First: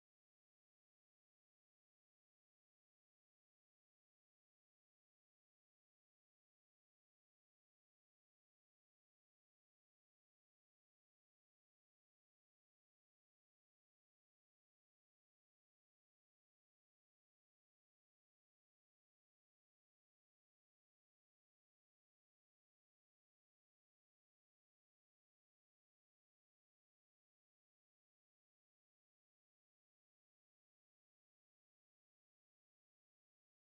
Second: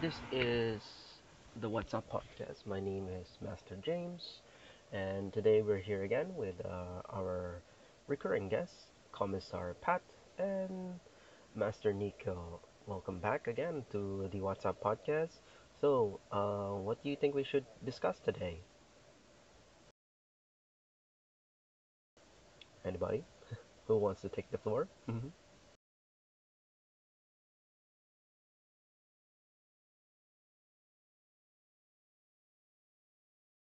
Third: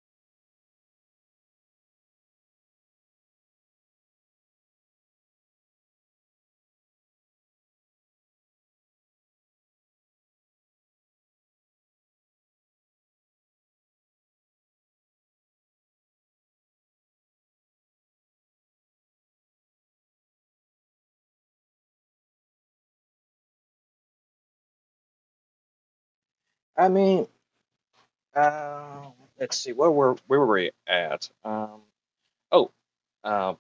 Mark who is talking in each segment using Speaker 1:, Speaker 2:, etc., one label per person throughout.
Speaker 1: This is the What's Up podcast. My name is Master James, and today we're here again with our recurring guests, Commissar Pat and Master Nico. Welcome back again to the What's Up podcast. So, what do you think we should discuss today? Anybody who wants to take the floor? Hmm.
Speaker 2: I mean, uh, let's see, where were we at? Oh, um,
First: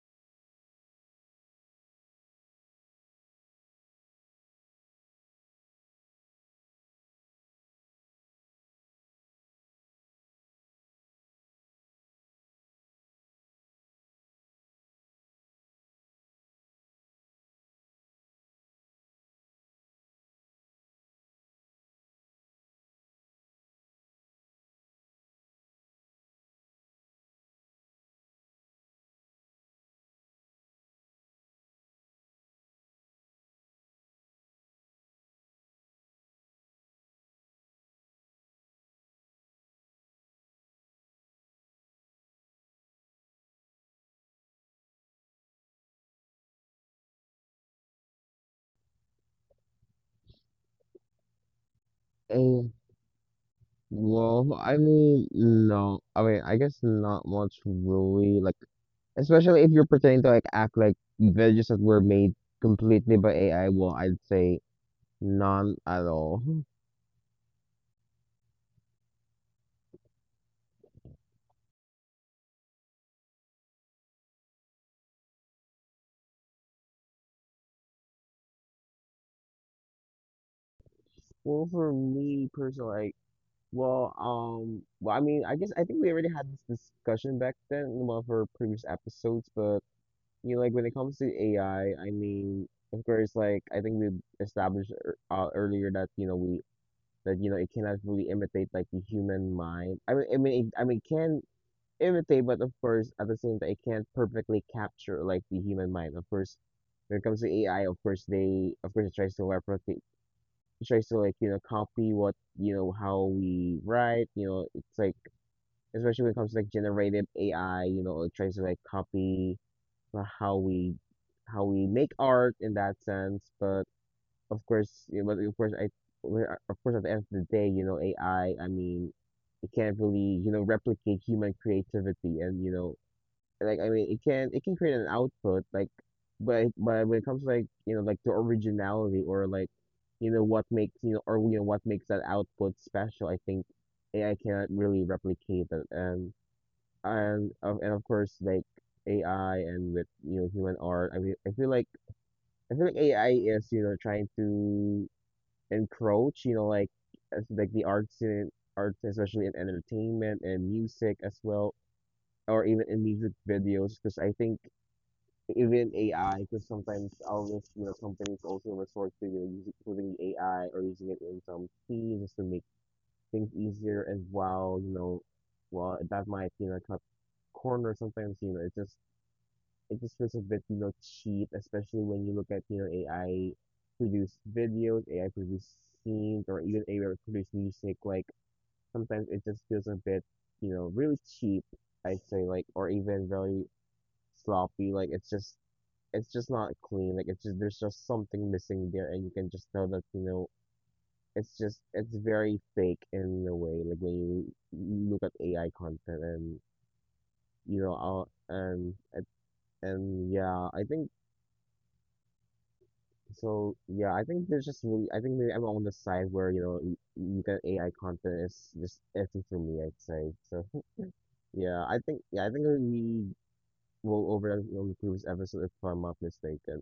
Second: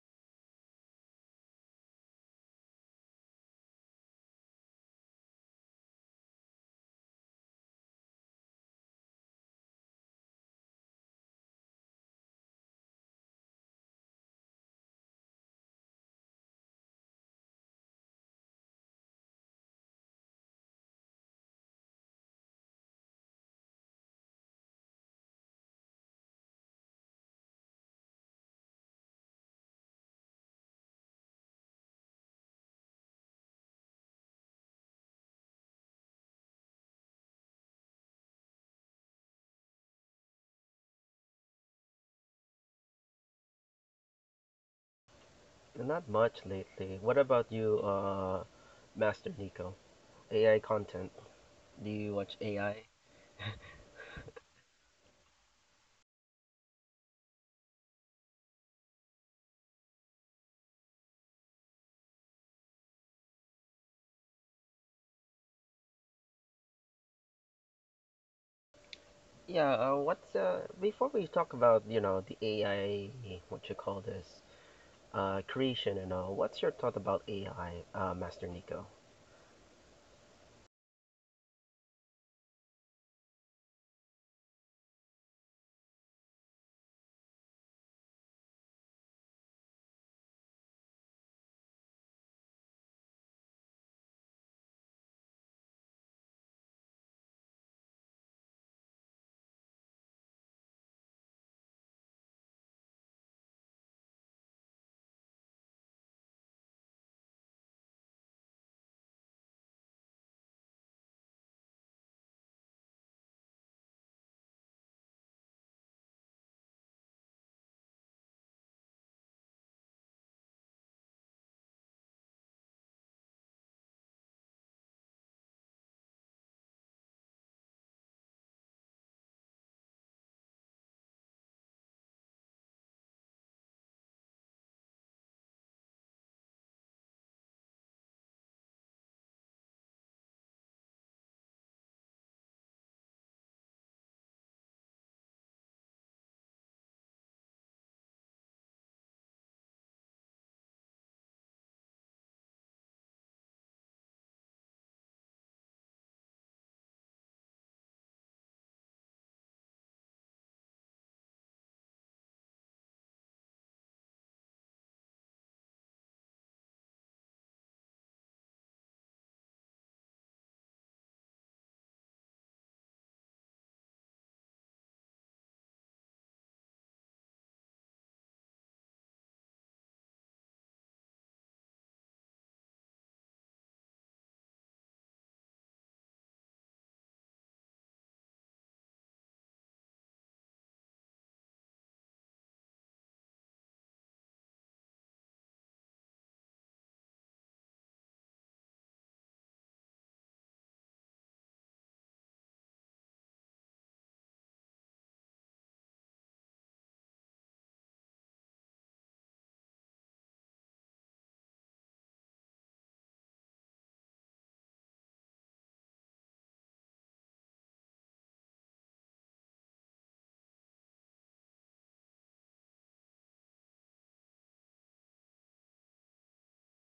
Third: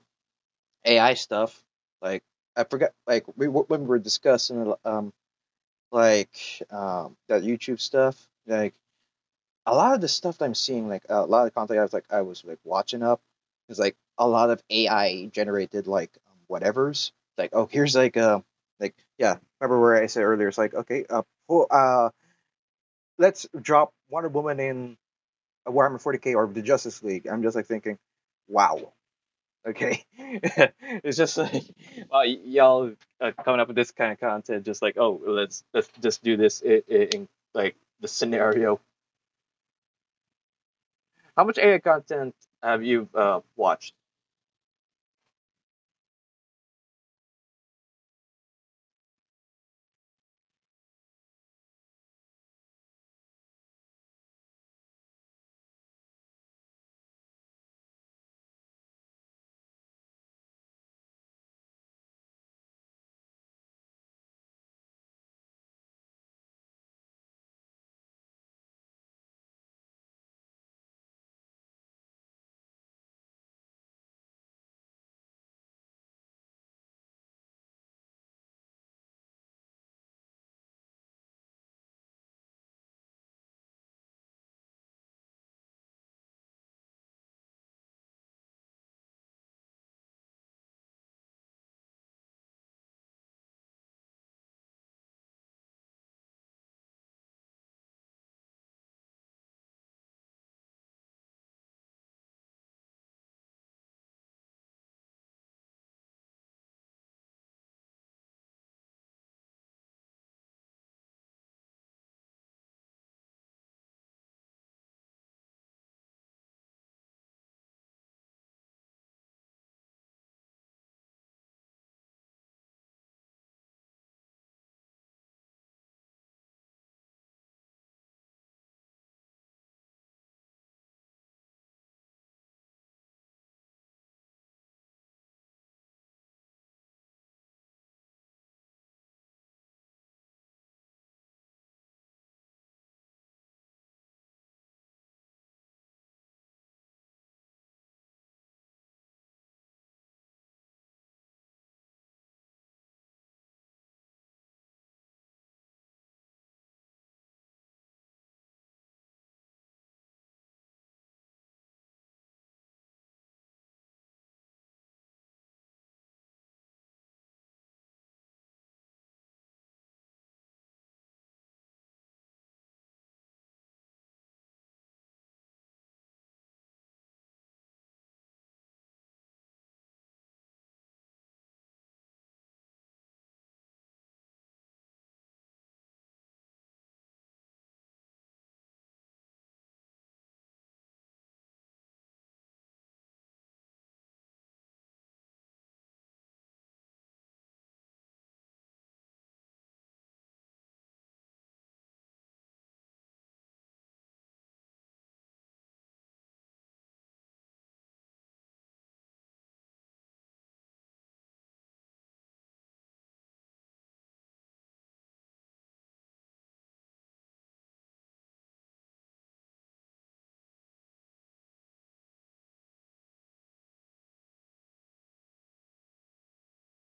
Speaker 2: AI stuff. Like I forgot. Like we when we were discussing that YouTube stuff. Like a lot of the stuff that I'm seeing, like a lot of content I was watching up is like a lot of AI generated whatevers. Like oh, here's like yeah. Remember where I said earlier? It's like okay, pull, uh, let's drop Wonder Woman in Warhammer 40k or the Justice League. I'm just like thinking, wow, okay, it's just like wow, y'all coming up with this kind of content. Just like oh, let's just do this in like the scenario. How much AI content have you watched?
Speaker 1: Not much lately. What about you, Master Nico? AI content. Do you watch
Speaker 3: Oh,
Speaker 1: AI?
Speaker 3: well, I mean, no. I mean, I guess not much really. Like, especially if you're pretending to like act like villages that were made completely by AI. Well, I'd say none at all.
Speaker 1: Yeah, what's before we talk about, you know, the AI, what you call this, creation and all, what's your thought about AI, Master Nico?
Speaker 3: Well, for me personally, like, well, I mean, I guess I think we already had this discussion back then in one of our previous episodes. But you know, like when it comes to AI, I mean, of course, like I think we established earlier that you know it cannot really imitate like the human mind. I mean, it can imitate, but of course, at the same time, it can't perfectly capture like the human mind. Of course, when it comes to AI, of course, it tries to replicate, it tries to like you know copy what you know how we write. You know, it's like especially when it comes to like generative AI, you know, it tries to like copy uh, how we how we make art in that sense, but of course, yeah, but of course, at the end of the day, you know, AI. I mean, it can't really, you know, replicate human creativity, and you know, like I mean, it can create an output, but when it comes to like you know like the originality or like, you know, what makes you know or you know what makes that output special, I think AI cannot really replicate it, and of course like AI and with you know human art, I mean, I feel like AI is you know trying to encroach, you know, like as like the arts in arts, especially in entertainment and music as well, or even in music videos, because I think even AI, because sometimes all this, you know, companies also resort to you know, using AI or using it in some scenes just to make things easier as well, you know, well that might you know cut corners sometimes, you know, it just feels a bit, you know, cheap, especially when you look at, you know, AI produced videos, AI produced scenes, or even AI produced music. Like sometimes it just feels a bit, you know, really cheap, I'd say, like, or even very sloppy. Like it's just not clean. Like it's just there's just something missing there, and you can just tell that, you know, it's very fake in a way, like when you look at AI content and you know, I'll, and yeah, I think. So yeah, I think there's just really I think maybe I'm on the side where you get AI content is just iffy for me, I'd say. So yeah, I think we will over on the previous episode if I'm not mistaken.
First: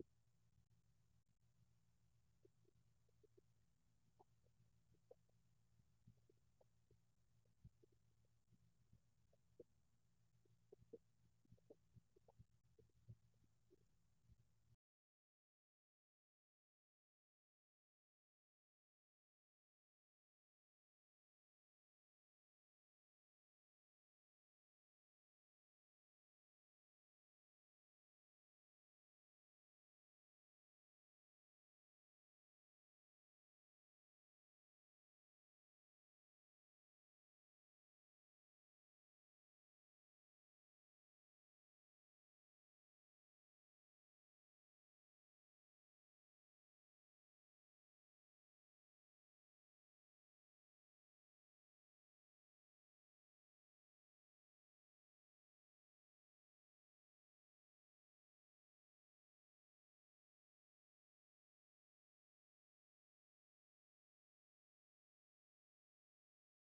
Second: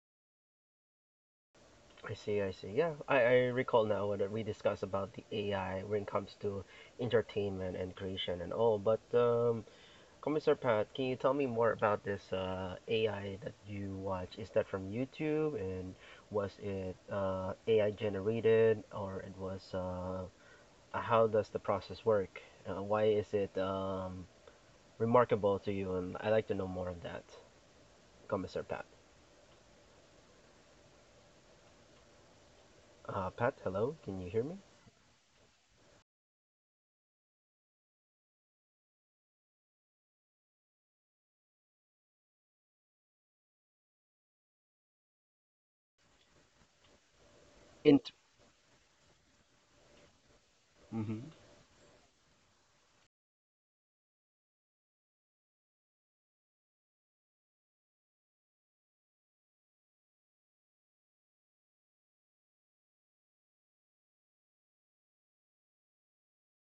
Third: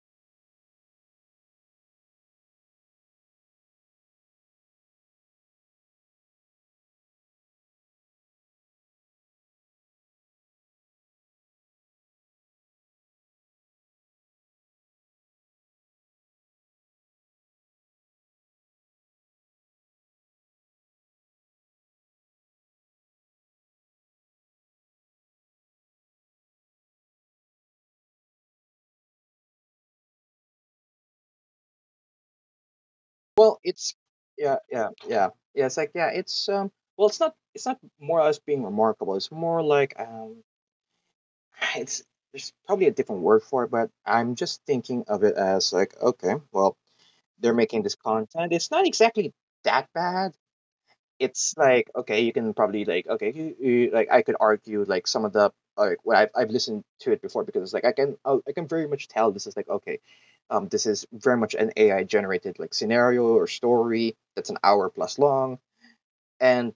Speaker 1: I see, I see. Yeah, I recall now what we discussed about the AI when it comes to entertainment and creation and all. But, Commissar Pat, can you tell me more about this AI that you watch? Is that from YouTube and was it AI generated or it was how does the process work? Why is it remarkable to you? And I'd like to know more of that, Commissar Pat.
Speaker 2: Well,
Speaker 1: Pat,
Speaker 2: it's
Speaker 1: hello, can you hear me?
Speaker 2: yeah, yeah, yeah, yeah. It's like yeah, it's. Well, it's not more or less being remarkable. It's more like it's there's probably a different word for it, but I'm just thinking of it as like okay, well, they're making this
Speaker 1: In.
Speaker 2: content. It's not exactly that bad.
Speaker 1: Mm-hmm.
Speaker 2: It's like okay, you can probably like okay, like I could argue like some of the like what I've listened to it before because it's like I can very much tell this is like okay, this is very much an AI generated like scenario or story that's an hour plus long and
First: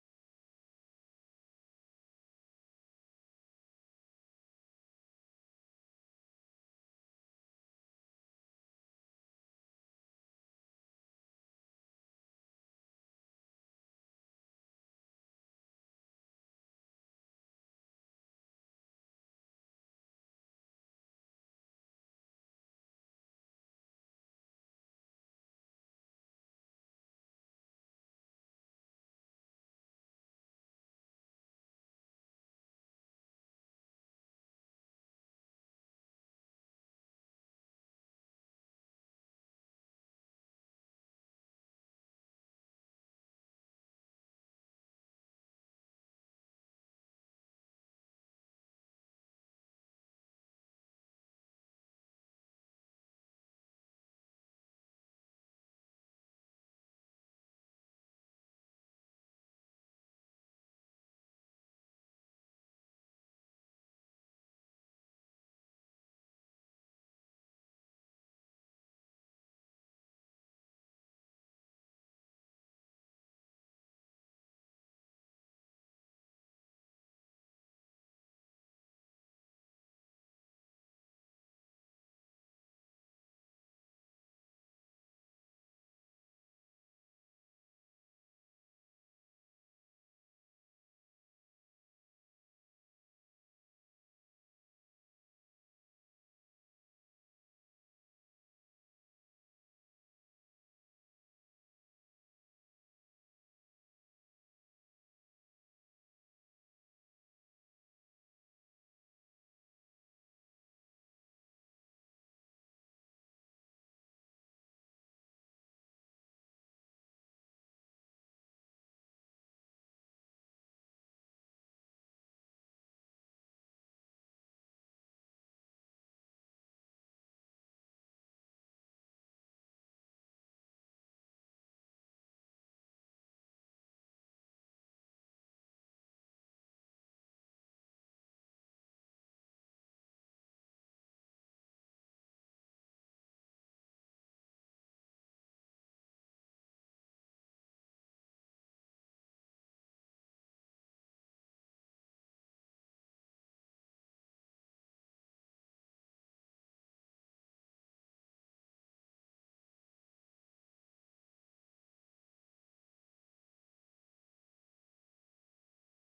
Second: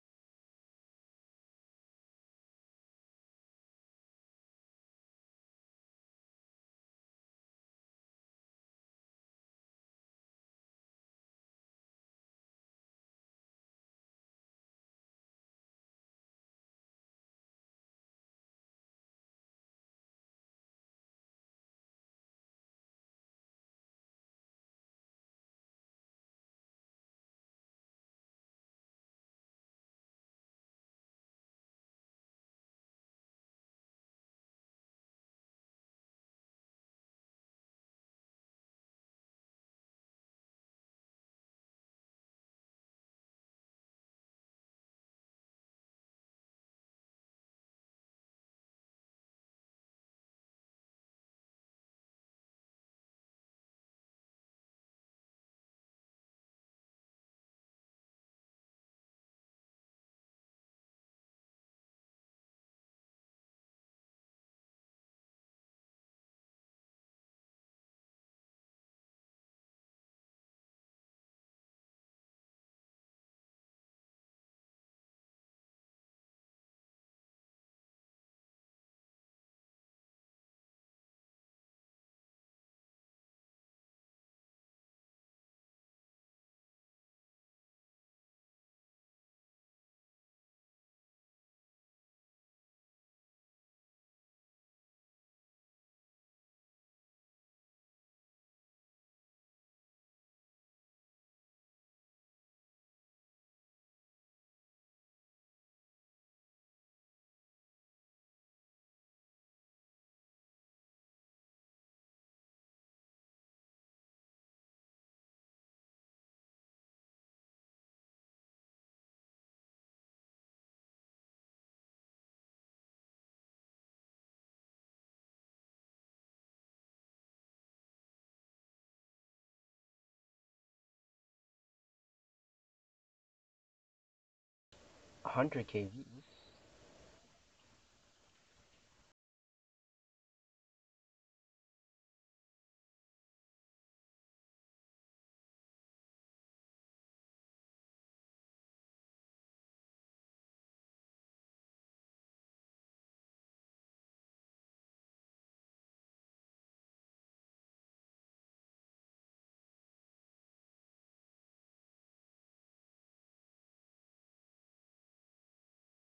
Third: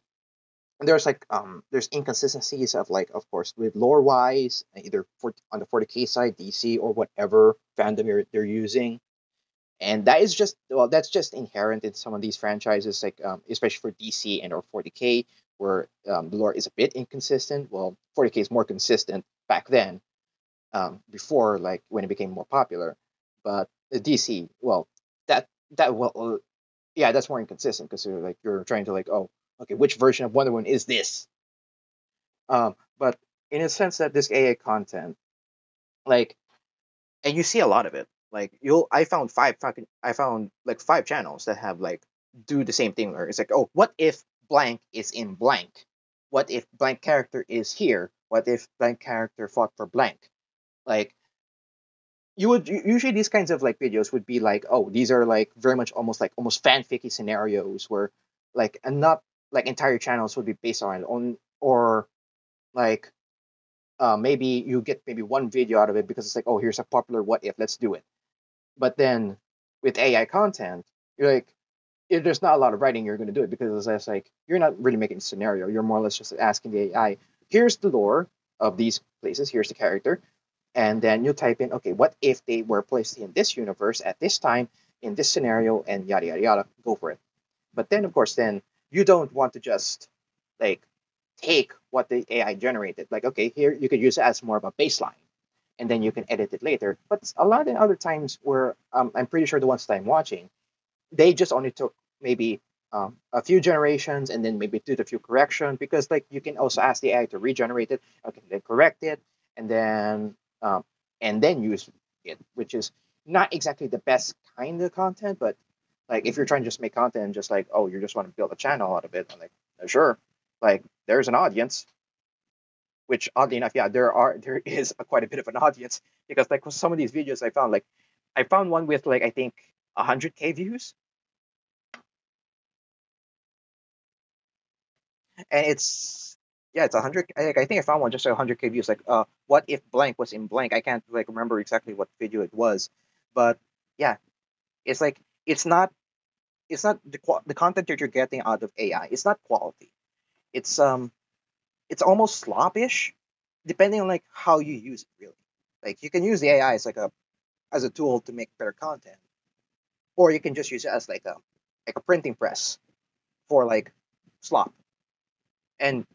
Speaker 2: there's like there's inconsistencies of like of course with lore wise either for on the 40k side DC or whatever fandom they're using and that is just well that's just inherent in some of these franchises like especially for DC and or 40k where the lore is a bit inconsistent well 40k is more consistent back then before like when it became more popular but the DC well that that well yeah that's more inconsistent because you're trying to like oh okay which version of Wonder Woman is this but in a sense that this aa content like and you see a lot of it. Like you'll, I found five fucking, I found like five channels that have like do the same thing. Where it's like, oh, what if blank is in blank? What if blank character is here? What if blank character fought for blank? Like you would usually these kinds of like videos would be like, oh, these are like very much almost like almost fanficky scenarios where like and not like entire channels would be based on or like maybe you get maybe one video out of it because it's like, oh, here's a popular what if, let's do it but then with AI content, you're like, if there's not a lot of writing, you're going to do it because it's just like you're not really making a scenario. You're more or less just asking the AI, here's the lore of these places, here's the character, and then you type in, okay, what if they were placed in this universe at this time in this scenario, and yada yada yada, go for it. But then, of course, then you don't want to just like take what the AI generated. Like, okay, here you could use it as more of a baseline and then you can edit it later. But a lot of other times where I'm pretty sure the ones that I'm watching, they just only took maybe a few generations and then maybe did a few corrections because like you can also ask the AI to regenerate it, okay, then correct it, and then um, use it, which is not exactly the best kind of content, but like if you're trying to just make content and just like oh you just want to build a channel out of it, I'm like sure, like there's an audience, which oddly enough, yeah, there is a, quite a bit of an audience because like some of these videos I found like I found one with like I think 100k views and
Speaker 1: 100 kV.
Speaker 2: it's yeah it's 100 like, I think I found one just like 100k views like what if blank was in blank I can't like remember exactly what video it was but yeah it's like it's not it's not the the content that you're getting out of AI it's not quality it's um it's almost sloppish depending on like how you use it really like you can use the AI as like a as a tool to make better content or you can just use it as like a printing press for like slop. And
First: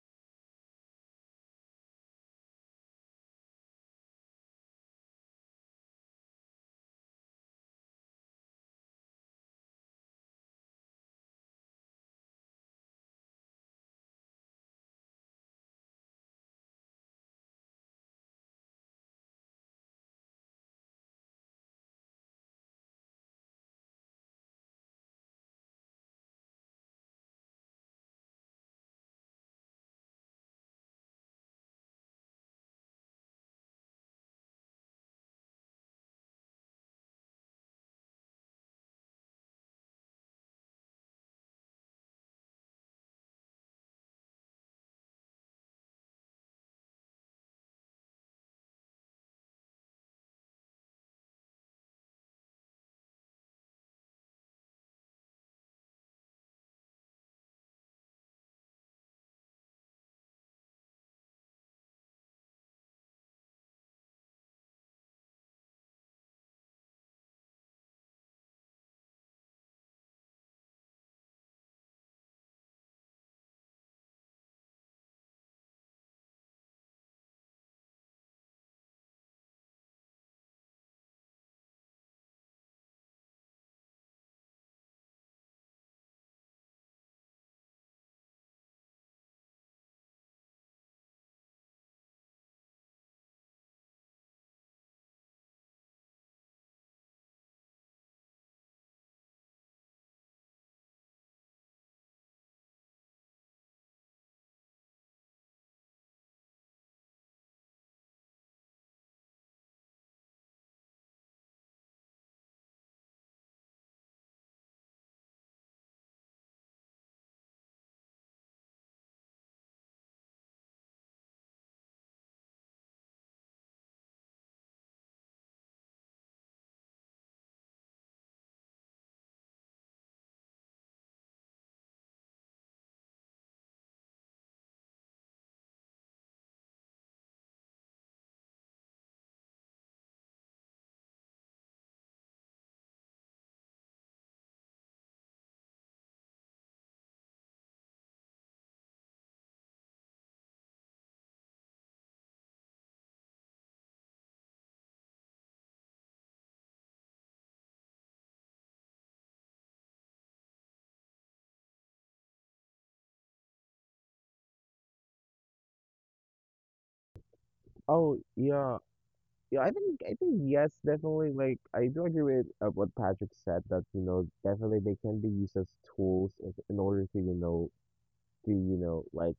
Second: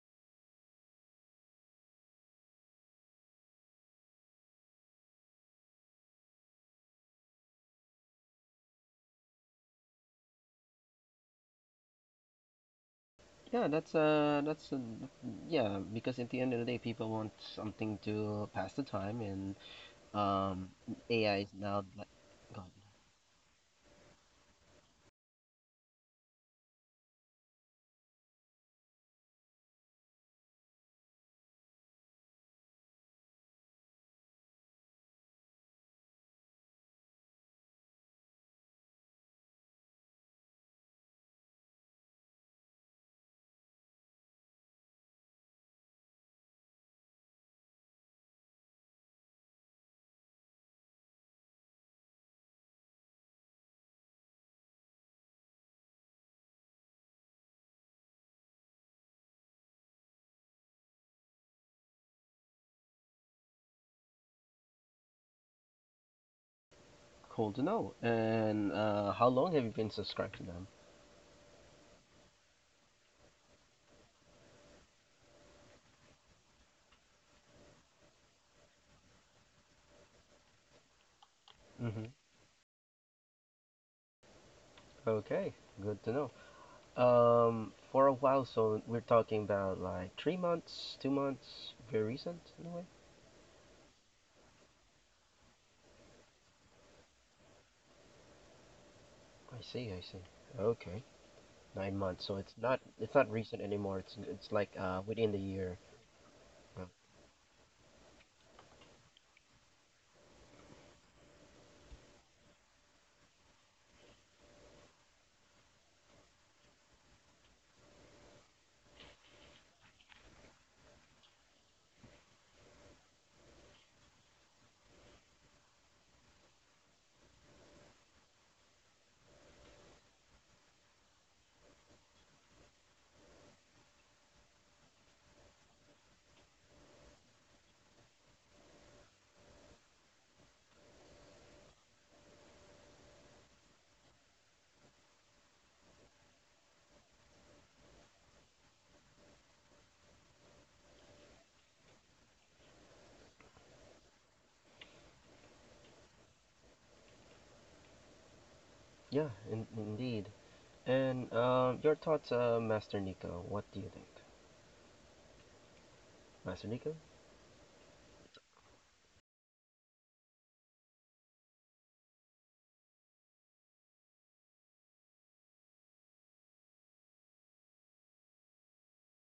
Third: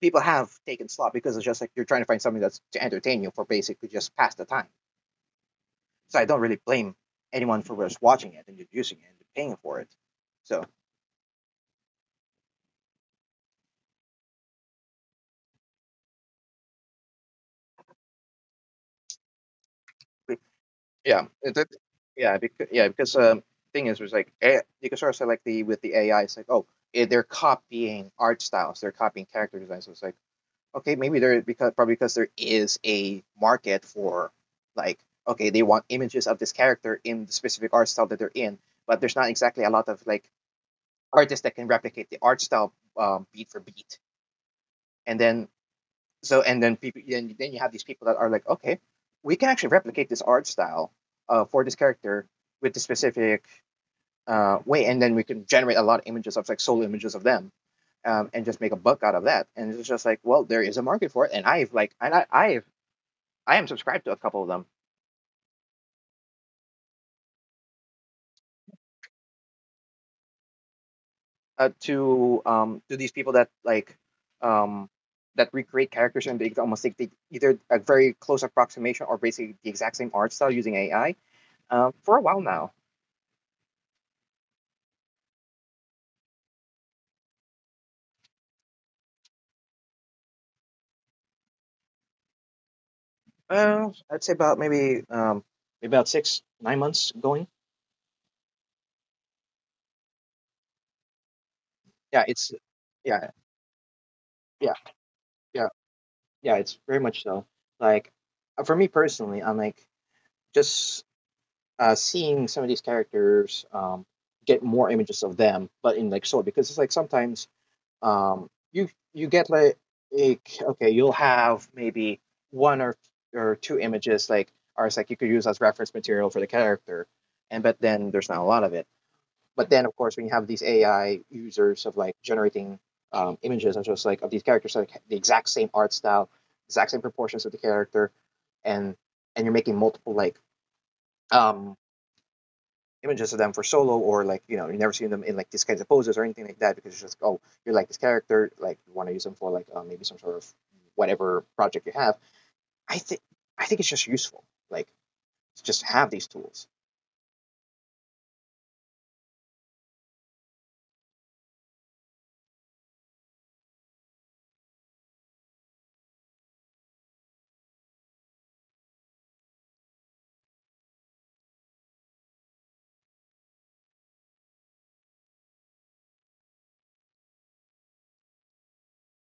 Speaker 2: people have taken slop because it's just like you're trying to find something that's to entertain you for basically just pass the time. So I don't really blame anyone for just watching it and just using it and paying for it. So
Speaker 1: Yeah, that's yeah, because at the end of the day people want something to pass the time and um
Speaker 2: yeah,
Speaker 1: AI is
Speaker 2: it, it-
Speaker 1: now like
Speaker 2: yeah, because was like eh, you can sort of say like the with the AI, it's like oh, eh, they're copying art styles, they're copying character designs. So it's like okay, maybe there because probably because there is a market for like okay, they want images of this character in the specific art style that they're in, but there's not exactly a lot of like artists that can replicate the art style beat for beat. And then so and then then you have these people that are like, okay, we can actually replicate this art style for this character with the specific way, and then we can generate a lot of images of like solo images of them. And just make a buck out of that. And it's just like, well, there is a market for it, and I've like, and I, I've I am subscribed to a couple of them.
Speaker 1: cool to know. And how long have you been subscribed to them?
Speaker 2: To to these people that like um that recreate characters and they almost take the, either a very close approximation or basically the exact same art style using AI
Speaker 1: Mm-hmm.
Speaker 2: for a while now.
Speaker 1: Okay, good to know. For a while, so we're talking about like 3 months, 2 months, very recent in a way.
Speaker 2: I'd say about maybe about 6 9 months going.
Speaker 1: I see, I see. Okay, nine
Speaker 2: Yeah,
Speaker 1: months. So
Speaker 2: it's
Speaker 1: it's not, it's not
Speaker 2: yeah
Speaker 1: recent anymore. It's like
Speaker 2: yeah
Speaker 1: within the
Speaker 2: yeah
Speaker 1: year.
Speaker 2: yeah it's
Speaker 1: Uh,
Speaker 2: very much so. Like for me personally, I'm like just seeing some of these characters get more images of them, but in like sort because it's like sometimes you get like a, okay, you'll have maybe one or two images like or like you could use as reference material for the character, and but then there's not a lot of it. But then of course when you have these AI users of like generating images and just like of these characters like the exact same art style, exact same proportions of the character, and and you're making multiple like um images of them for solo or like you know you never seen them in like these kinds of poses or anything like that because it's just oh you like this character like you want to use them for like maybe some sort of whatever project you have i think I think it's just useful like to just have these tools.
Speaker 1: Yeah, in, indeed. And your thoughts, Master Nico? What do you think, Master Nico?
Speaker 3: Oh yeah, yeah. I think yes, definitely. Like I do agree with what Patrick said that you know definitely they can be used as tools in order to you know like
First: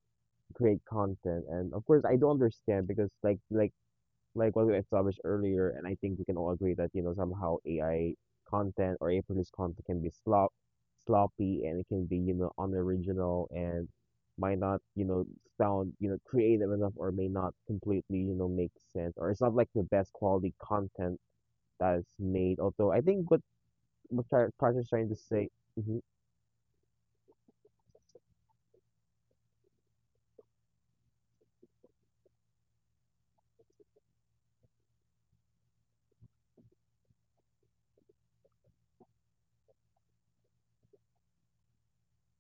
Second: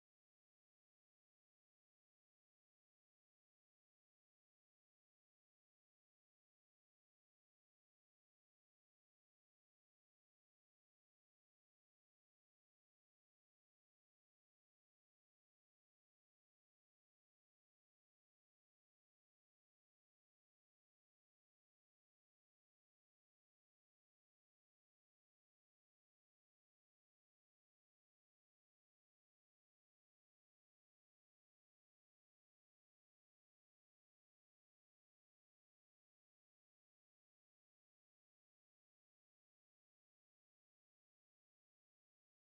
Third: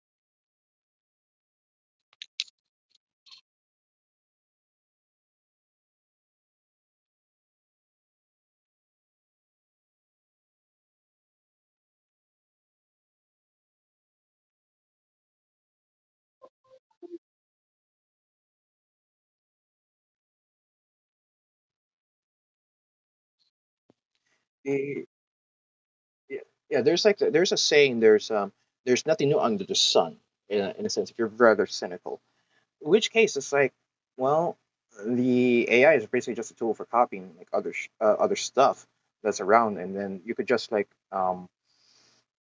Speaker 3: create content, and of course I do understand because like what we established earlier, and I think we can all agree that, you know, somehow AI content or AI produced content can be sloppy, and it can be, you know, unoriginal, and might not, you know, sound, you know, creative enough or may not completely, you know, make sense. Or it's not like the best quality content that is made. Although I think what Prash is
Speaker 2: The-
Speaker 3: trying to say, mm-hmm,
Speaker 2: yeah, yeah there's like there's a saying there's nothing new under the sun in a sense if you're rather cynical in which case it's like well the AI is basically just a tool for copying like other stuff that's around and then you could just like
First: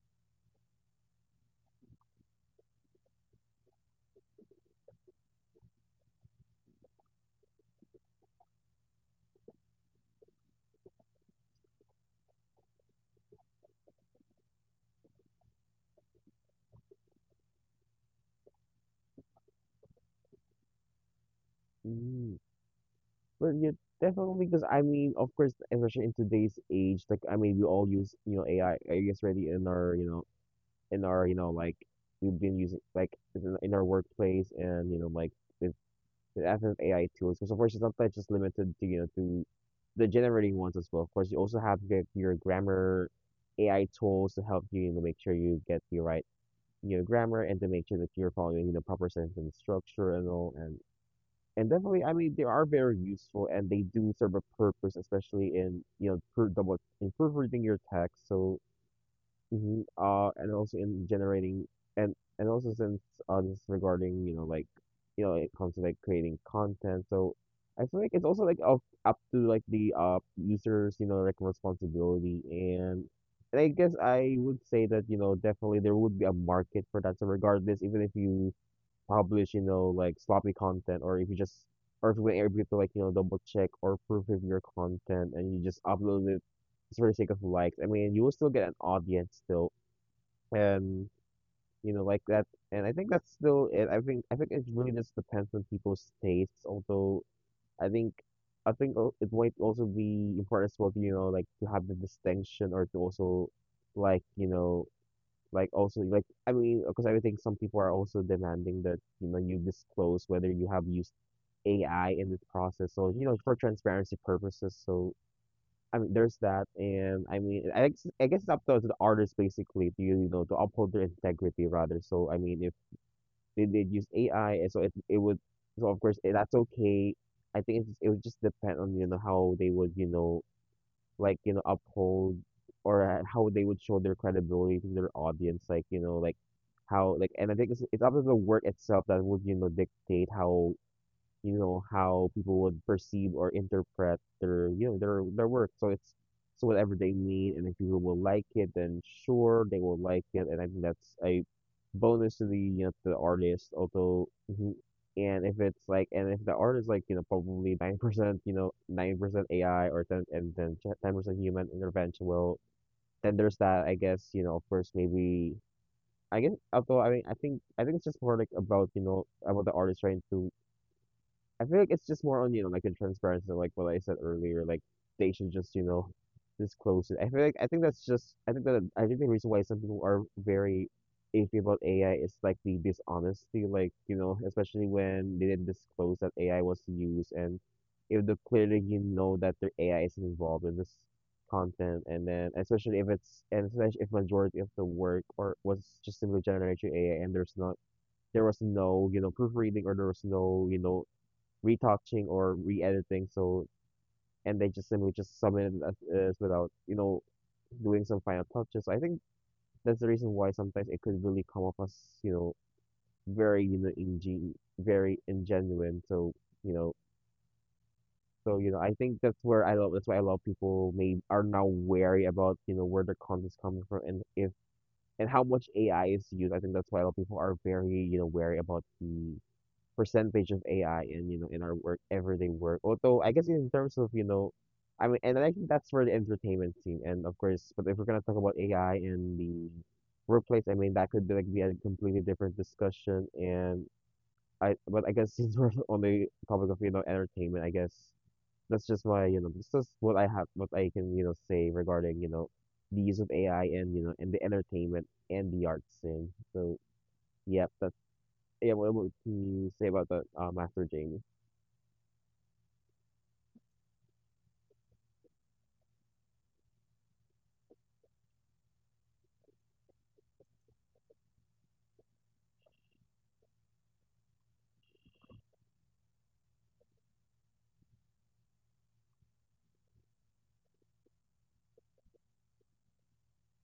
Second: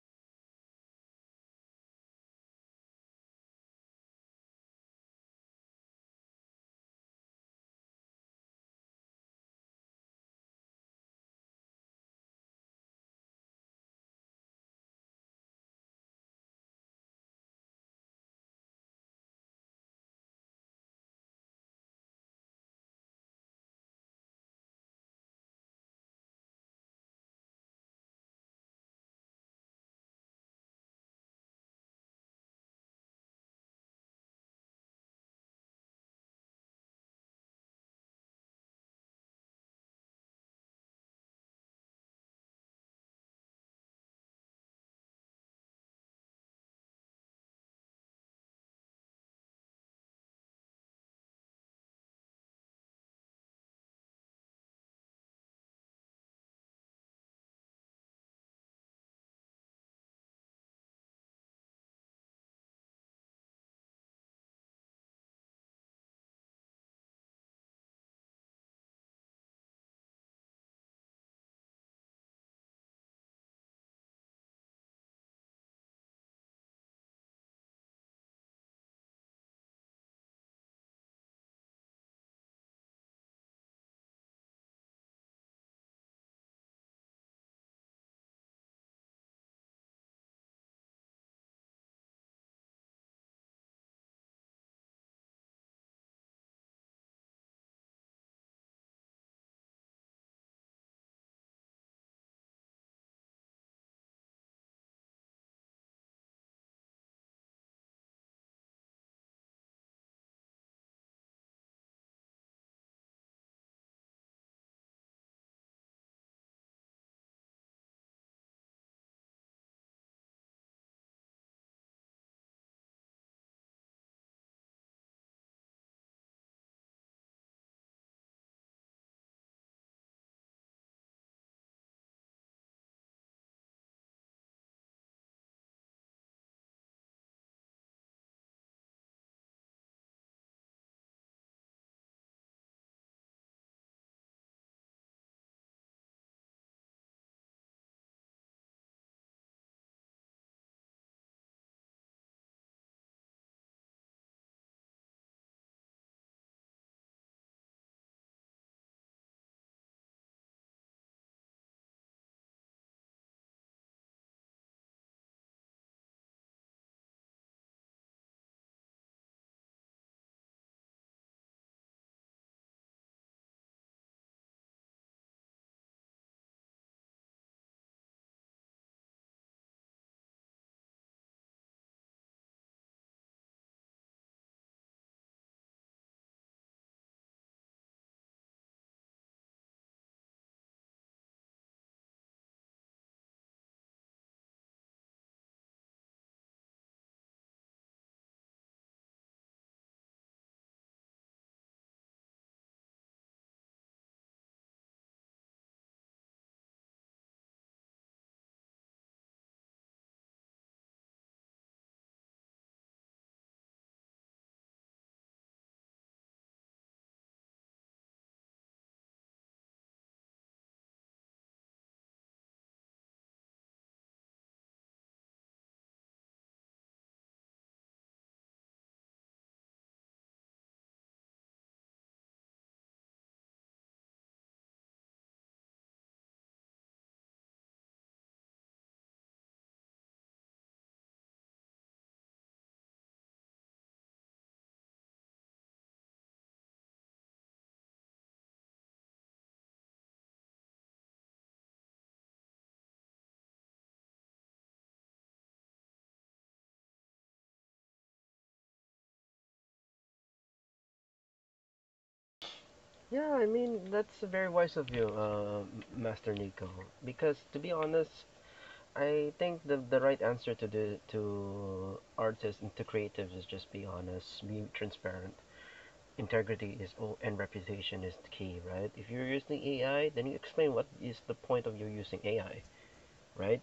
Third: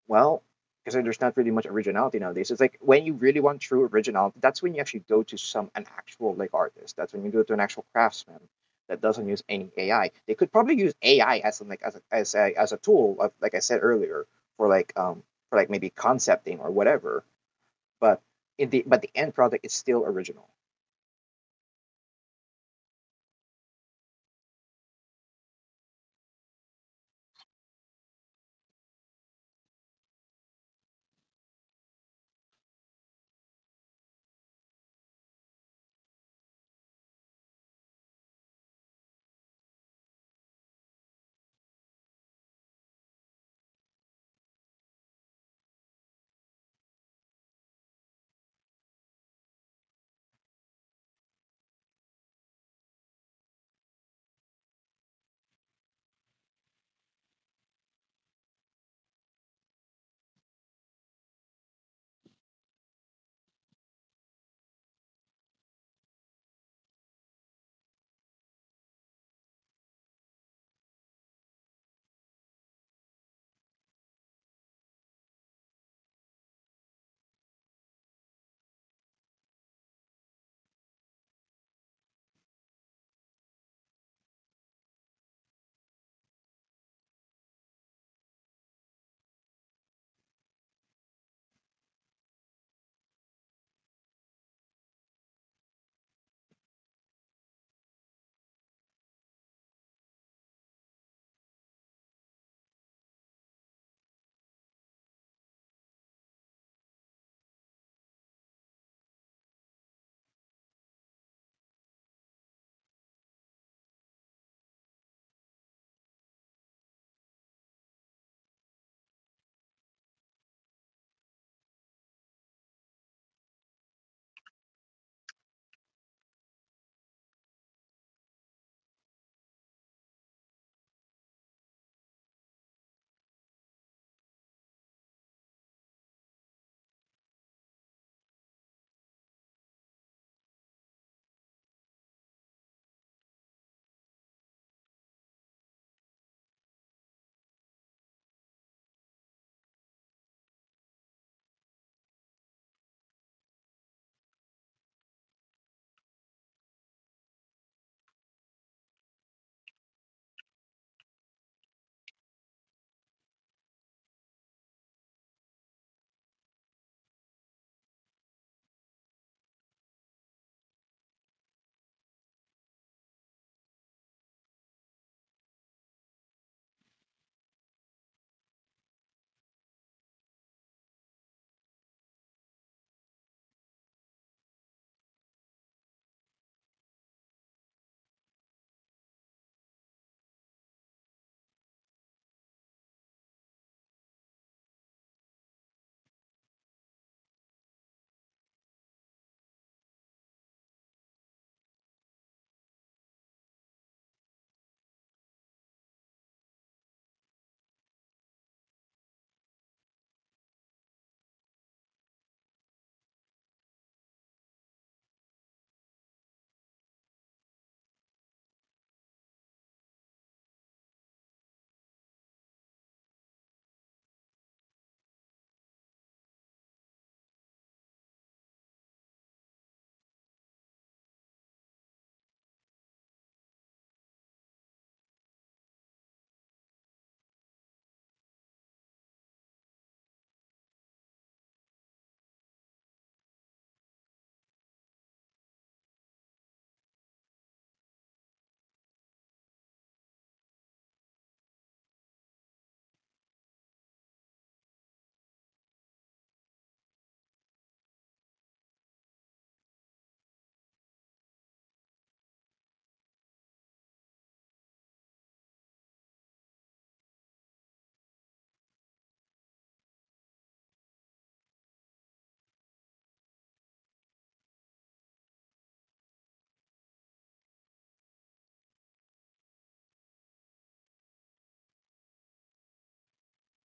Speaker 2: well, because there's not really much originality nowadays. It's like when you really want true originality, that's when you actually go to some an actual like artist. That's when you go to an actual craftsman that doesn't use any AI. They could probably use AI as an, like as a tool, of, like I said earlier, for like um for like maybe concepting or whatever. But in the but the end product is still original.
Speaker 3: mm, well yeah, definitely because I mean of course especially in today's age, like I mean we all use, you know, AI. I guess already in our, you know, in our, you know, like we've been using like in our workplace, and, you know, like the, the advent of AI tools. Because of course, it's not that just limited to, you know, to the generating ones as well. Of course, you also have your grammar AI tools to help you, you know, make sure you get the right, you know, grammar, and to make sure that you're following, you know, proper sentence structure and all. And definitely, I mean, they are very useful, and they do serve a purpose, especially in, you know, in proofreading your text. So uh, and also in generating. And also, since this is regarding you know like you know it comes to like creating content, so I feel like it's also like up to like the users you know like responsibility. And I guess I would say that you know definitely there would be a market for that. So regardless, even if you publish you know like sloppy content, or if you just or if you were able to like you know double check or proof of your content, and you just upload it just for the sake of likes. I mean, you will still get an audience still, and you know like that. And I think that's still it. I think it really just depends on people's tastes, although i think I think it might also be important as well to, you know like to have the distinction, or to also like you know like also like I mean, because I think some people are also demanding that you know you disclose whether you have used AI in this process, so you know for transparency purposes. So I mean, there's that, and I mean, I guess it's up to the artist basically to you know to uphold their integrity rather. So I mean, if they did use AI, and so it would, so of course eh, that's okay. I think it's, it would just depend on you know how they would you know like you know uphold, or how they would show their credibility to their audience, like you know like how like. And I think it's up to the work itself that would you know dictate how you know, how people would perceive or interpret their, you know, their work. So it's so whatever they need, and if people will like it, then sure they will like it, and I think that's a bonus to the you know, to the artist. Although, And if it's like, and if the art is like, you know, probably 9%, you know, 9% AI or ten, and then 10% human intervention, well, then there's that. I guess you know, of course, maybe. I guess, although I mean, I think it's just more like about you know about the artist trying to. I feel like it's just more on, you know, like the transparency, so, like what I said earlier, like they should just, you know, disclose it. I feel like I think that's just I think that I think the reason why some people are very iffy about AI is like the dishonesty, like, you know, especially when they didn't disclose that AI was used, and if the clearly you know that their AI is involved in this content, and then especially if it's and especially if majority of the work or was just simply generated through AI, and there was no, you know, proofreading or there was no, you know, retouching or re-editing. So and they just simply just submit it as is without you know doing some final touches. I think that's the reason why sometimes it could really come off as you know very you know ingen very ingenuine. So you know you know I think that's where I love that's why a lot of people may are now wary about you know where their content's coming from, and if and how much AI is used. I think that's why a lot of people are very you know wary about the percentage of AI in you know in our work everyday work. Although I guess in terms of you know, I mean, and I think that's for the entertainment scene, and of course, but if we're gonna talk about AI in the workplace, I mean that could be be a completely different discussion. And I but I guess since we're on the topic of you know entertainment, I guess that's just why you know this is what I can you know say regarding you know the use of AI, and you know in the entertainment and the arts scene. So yeah, that's yeah. What would you say about that, Master Jamie?
Speaker 1: Yeah, I mean that's very wise of you, M- Master Nico. Because to be honest, I think the right answer to the to artists and to creatives is just be honest, be transparent. Integrity is all, and reputation is the key, right? If you're using AI, then you explain what is the point of you using AI, right?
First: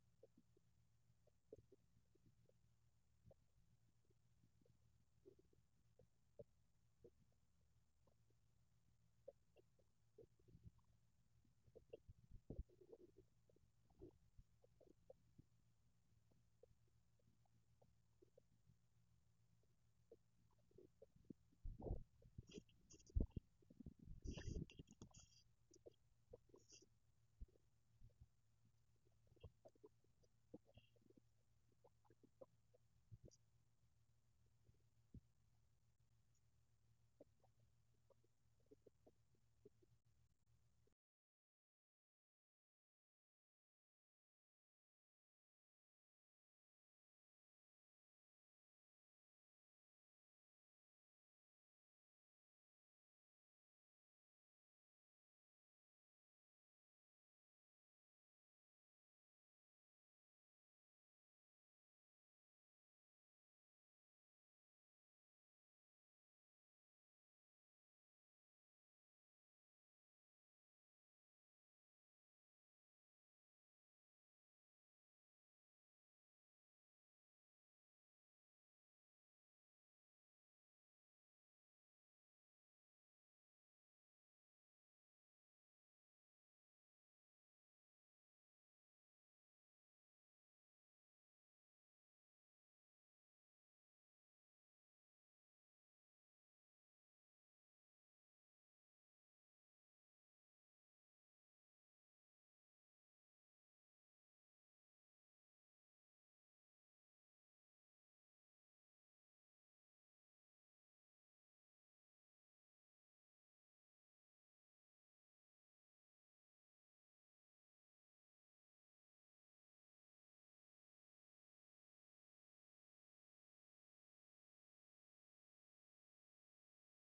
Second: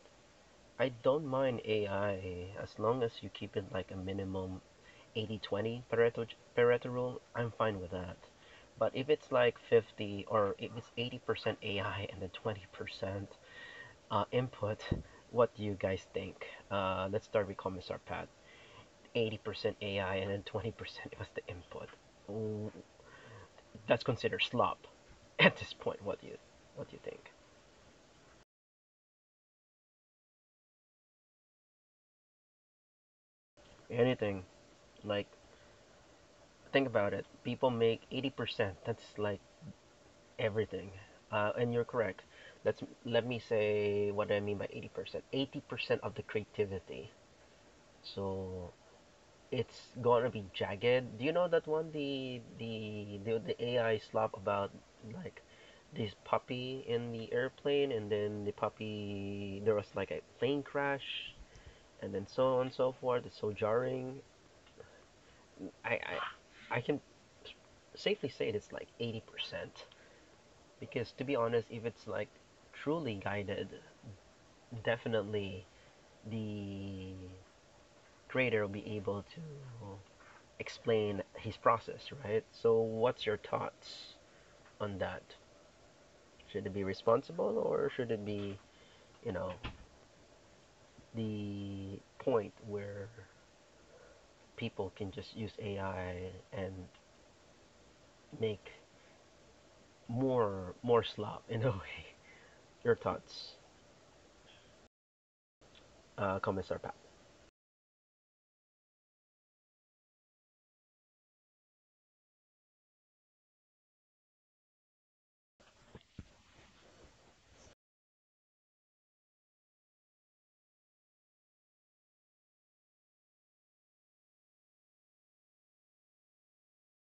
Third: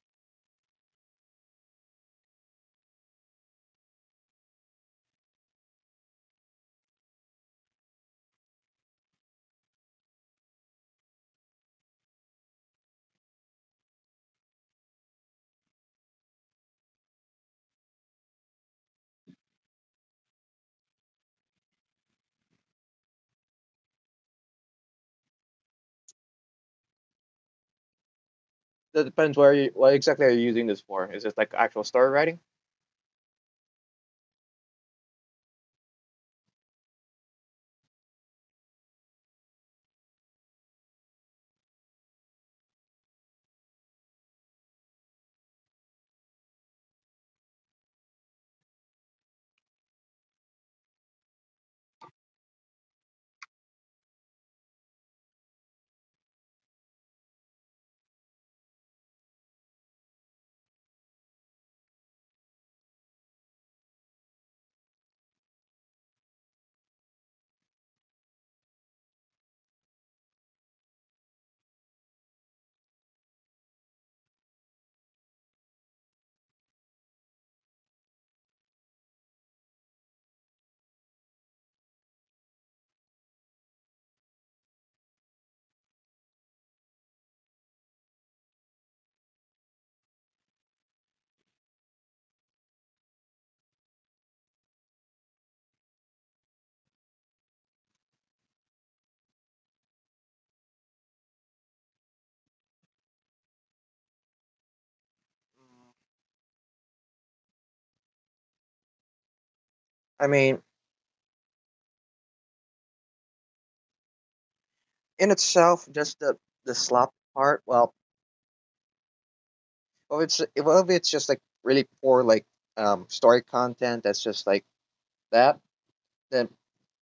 Speaker 1: I don't mind AI as long as you keep it like a minimum 80/20 Pareto rule. I'm fine with that. But if it's like 50 or if it's 80% AI and then 20% input, what do you guys think? Let's start with comments are 80% AI and then 20% was the input. Mm, that's considered slop at this point. What do you think?
Speaker 2: That depends where you what exactly are you using this for? Is it like actual story writing?
Speaker 1: Anything like think about it. People make 80%. That's like everything. And you're correct. Let's let me say what I mean by 80%. 80% of the creativity. So it's gonna be jagged. Do you know that one the AI slop about like this puppy in the airplane and then the puppy there was like a plane crash and then so on and so forth. It's so jarring. I I, I can safely say it, it's like 80% because to be honest, if it's like truly guided, definitely the creator will be able to explain his process, right? So what's your thoughts on that? Should it be responsible or should it be, you know, the point where people can just use AI and make more slop in a way? Your thoughts, Commissar Pat.
Speaker 2: I mean, in itself, just the slop part. If it's just like really poor like story content that's just like that, then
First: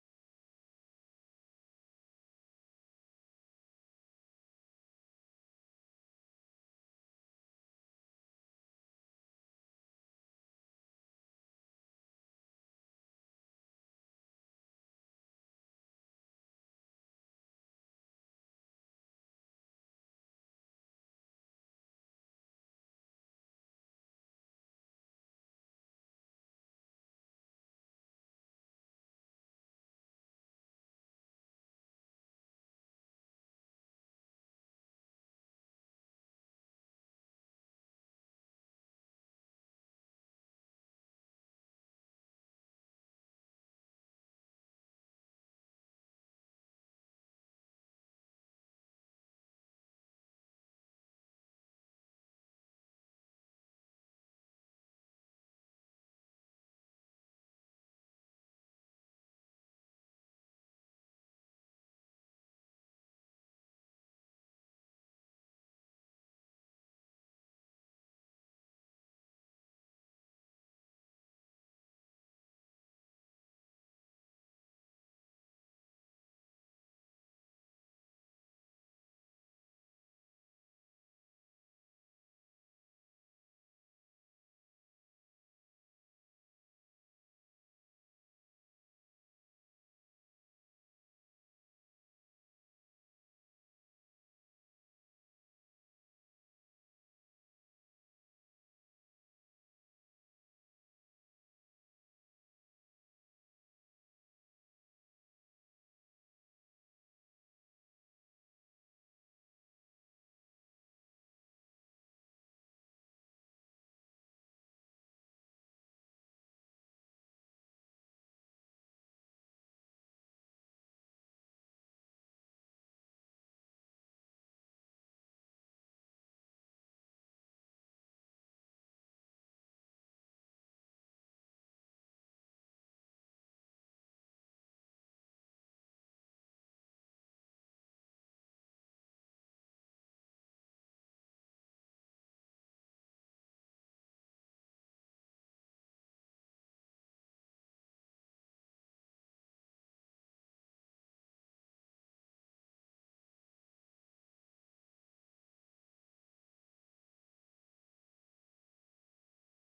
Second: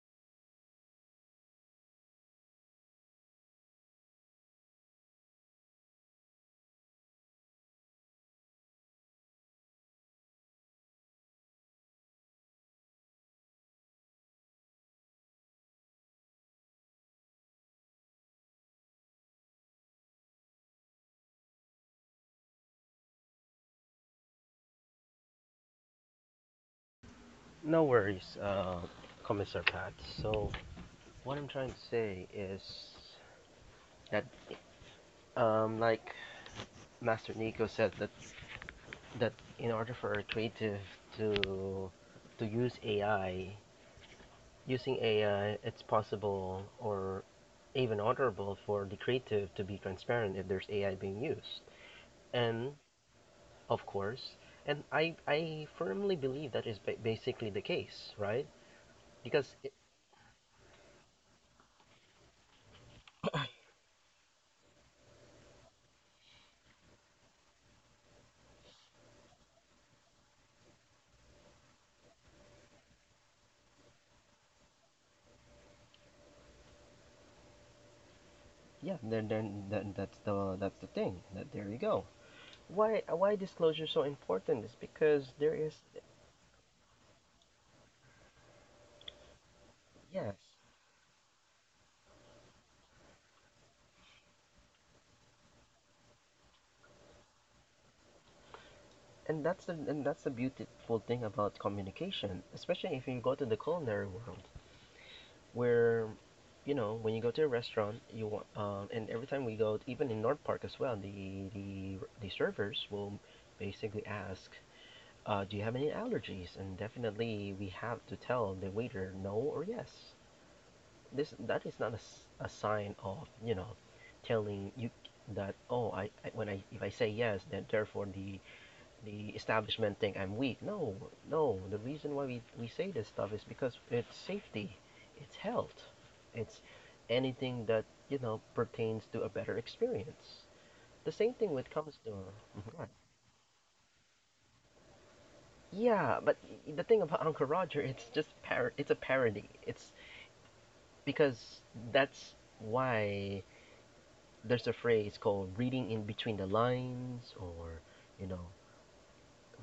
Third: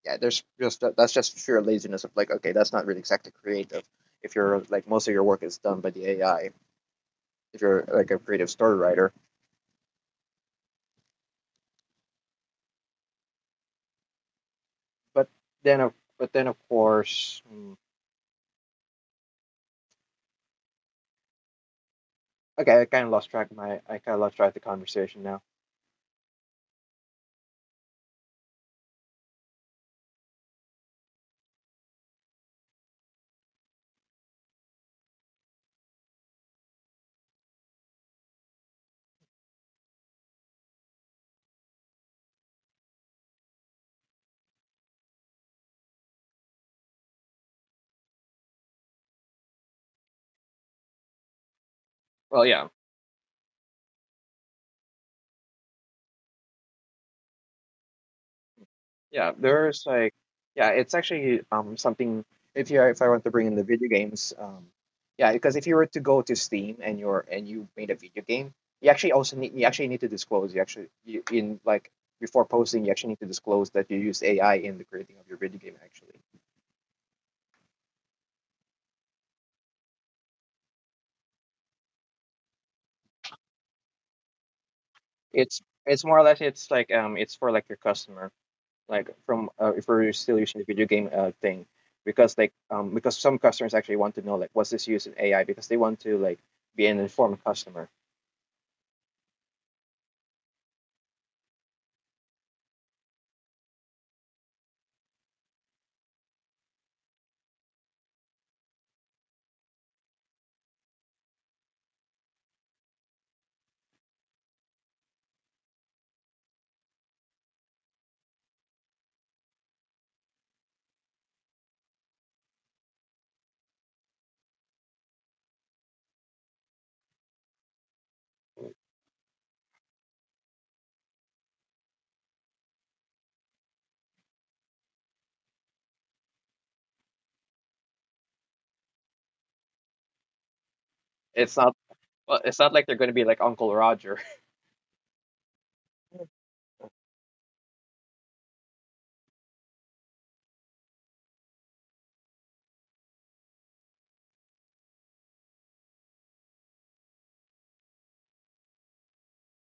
Speaker 2: yeah, there's just that's just sheer laziness of like okay, that's not really exactly creative. If you're like most of your work is done by the AI, if you're like a creative story writer, but but then of course, hmm, okay, I kind of lost track of my I kind of lost track of the conversation now.
Speaker 1: No worries, Commissar Pat. So what I'm trying to say is that, like Master Nico said, that in order for a creative to to use AI, using AI, it's possible or even honorable for the creative to be transparent if there's AI being used.
Speaker 2: Well, yeah,
Speaker 1: And of course, and I firmly believe that is ba- basically the case, right?
Speaker 2: Yeah,
Speaker 1: Because it,
Speaker 2: there's like, yeah, it's actually something. If I want to bring in the video games, yeah, because if you were to go to Steam and you made a video game, you actually need to disclose you actually you, in like before posting you actually need to disclose that you use AI in the creating of your video game. Actually,
Speaker 1: yeah, then that's the that's the thing. That there you go. Why disclosure is so important is because there
Speaker 2: it's
Speaker 1: is
Speaker 2: it's more or less it's for like your customer, like from, if we're
Speaker 1: yes
Speaker 2: still using the video game thing, because some customers actually want to know, like, was this used in AI, because they want to like be an informed customer.
Speaker 1: and that's the beautiful thing about communication, especially if you go to the culinary world, where you know when you go to a restaurant, you want and every time we go, even in North Park as well, the servers will basically ask, "Do you have any allergies?" And definitely we have to tell the waiter no or yes. This that is not a, s- a sign of you know telling you that oh I when I if I say yes then therefore the establishment think I'm weak. No, no. The reason why we say this stuff is because it's safety, it's health, it's anything that, you know, pertains to a better experience. The same thing
Speaker 2: It's
Speaker 1: with
Speaker 2: not.
Speaker 1: comes to
Speaker 2: Well, it's not like they're going to be like Uncle Roger.
Speaker 1: yeah, but the thing about Uncle Roger, it's just par- it's a parody. It's because that's why there's a phrase called reading in between the lines or, you know,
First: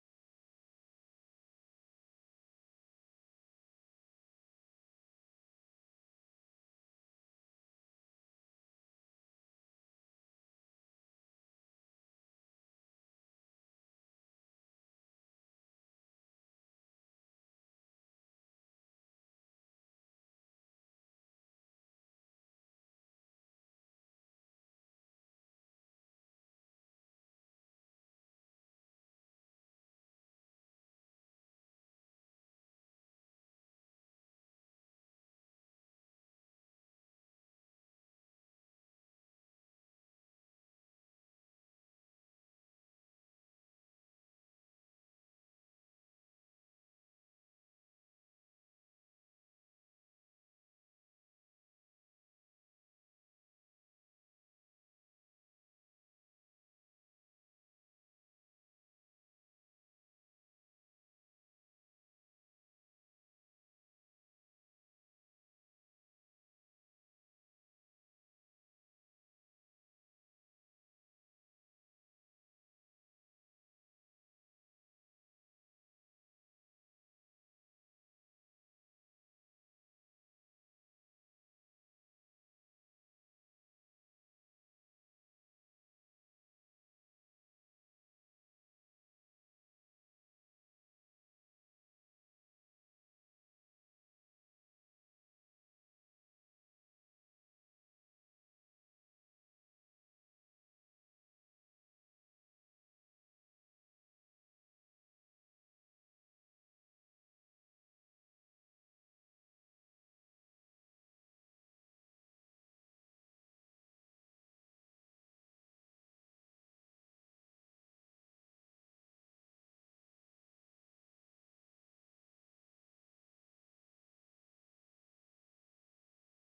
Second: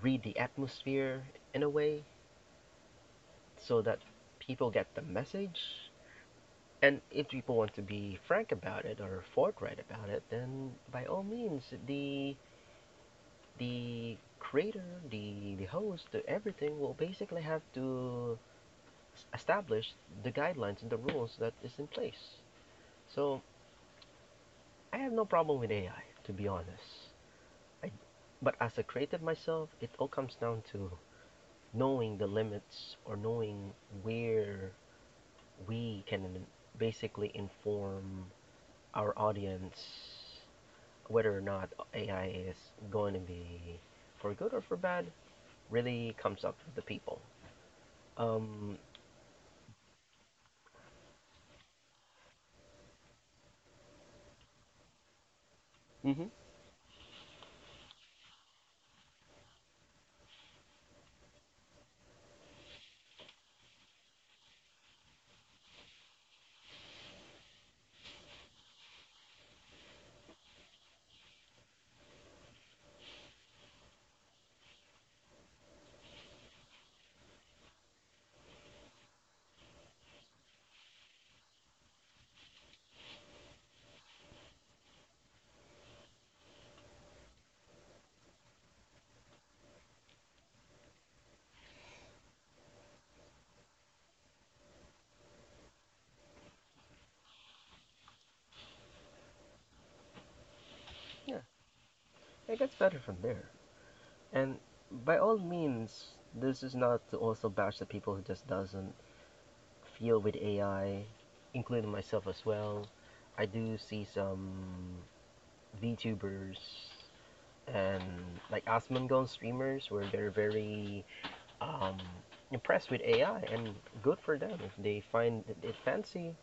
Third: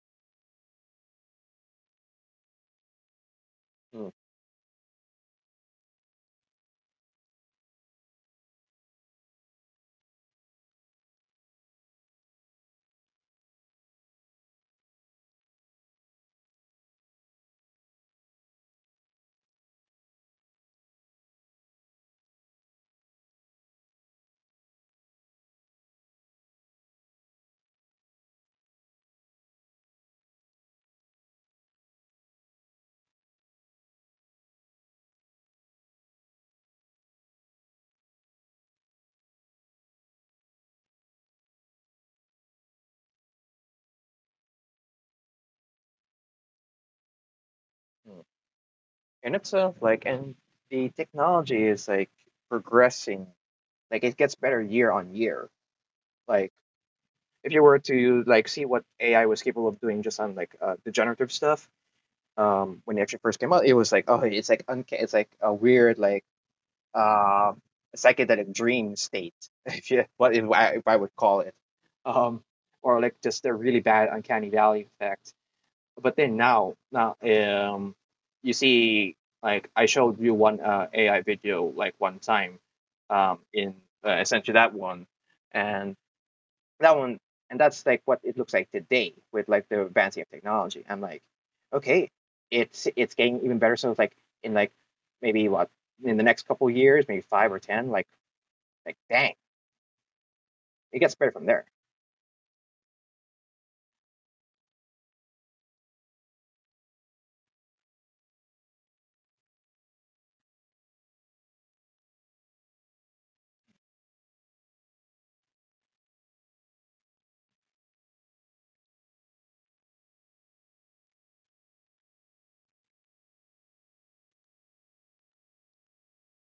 Speaker 1: read the atmosphere in a way so that
Speaker 2: Mm,
Speaker 1: people get the message. And if people want to be frank about it or forthright about it, then by all means, the creator, the host, everything will basically have to establish the guidelines and the rules that is in place. So I have no problem with AI, to be honest. I, but as a creative myself, it all comes down to knowing the limits or knowing where we can basically inform our audience whether or not AI is going to be for good or for bad really comes up to the people.
Speaker 2: mm.
Speaker 1: Um,
Speaker 2: And the technology is like progressing. Like it gets better year on year.
Speaker 1: Mm-hmm.
Speaker 2: Like if you were to like see what AI was capable of doing just on like, the generative stuff, when it actually first came out, it was like, oh, it's like it's like a weird, like, uh, psychedelic dream state, if you what if I would call it, um, or like just a really bad uncanny valley effect. But then now, you see, like I showed you one, AI video, like, one time, in I sent you that one, and that one and that's like what it looks like today with like the advancing of technology. I'm like, okay, it's getting even better, so it's like in like, maybe what, in the next couple of years, maybe five or ten, like dang, it gets better
Speaker 1: Yeah,
Speaker 2: from there.
Speaker 1: it gets better from there. And by all means, this is not to also bash the people who just doesn't feel with AI, including myself as well. I do see some VTubers and like Asmongold streamers where they're very um, impressed with AI, and good for them if they find it fancy.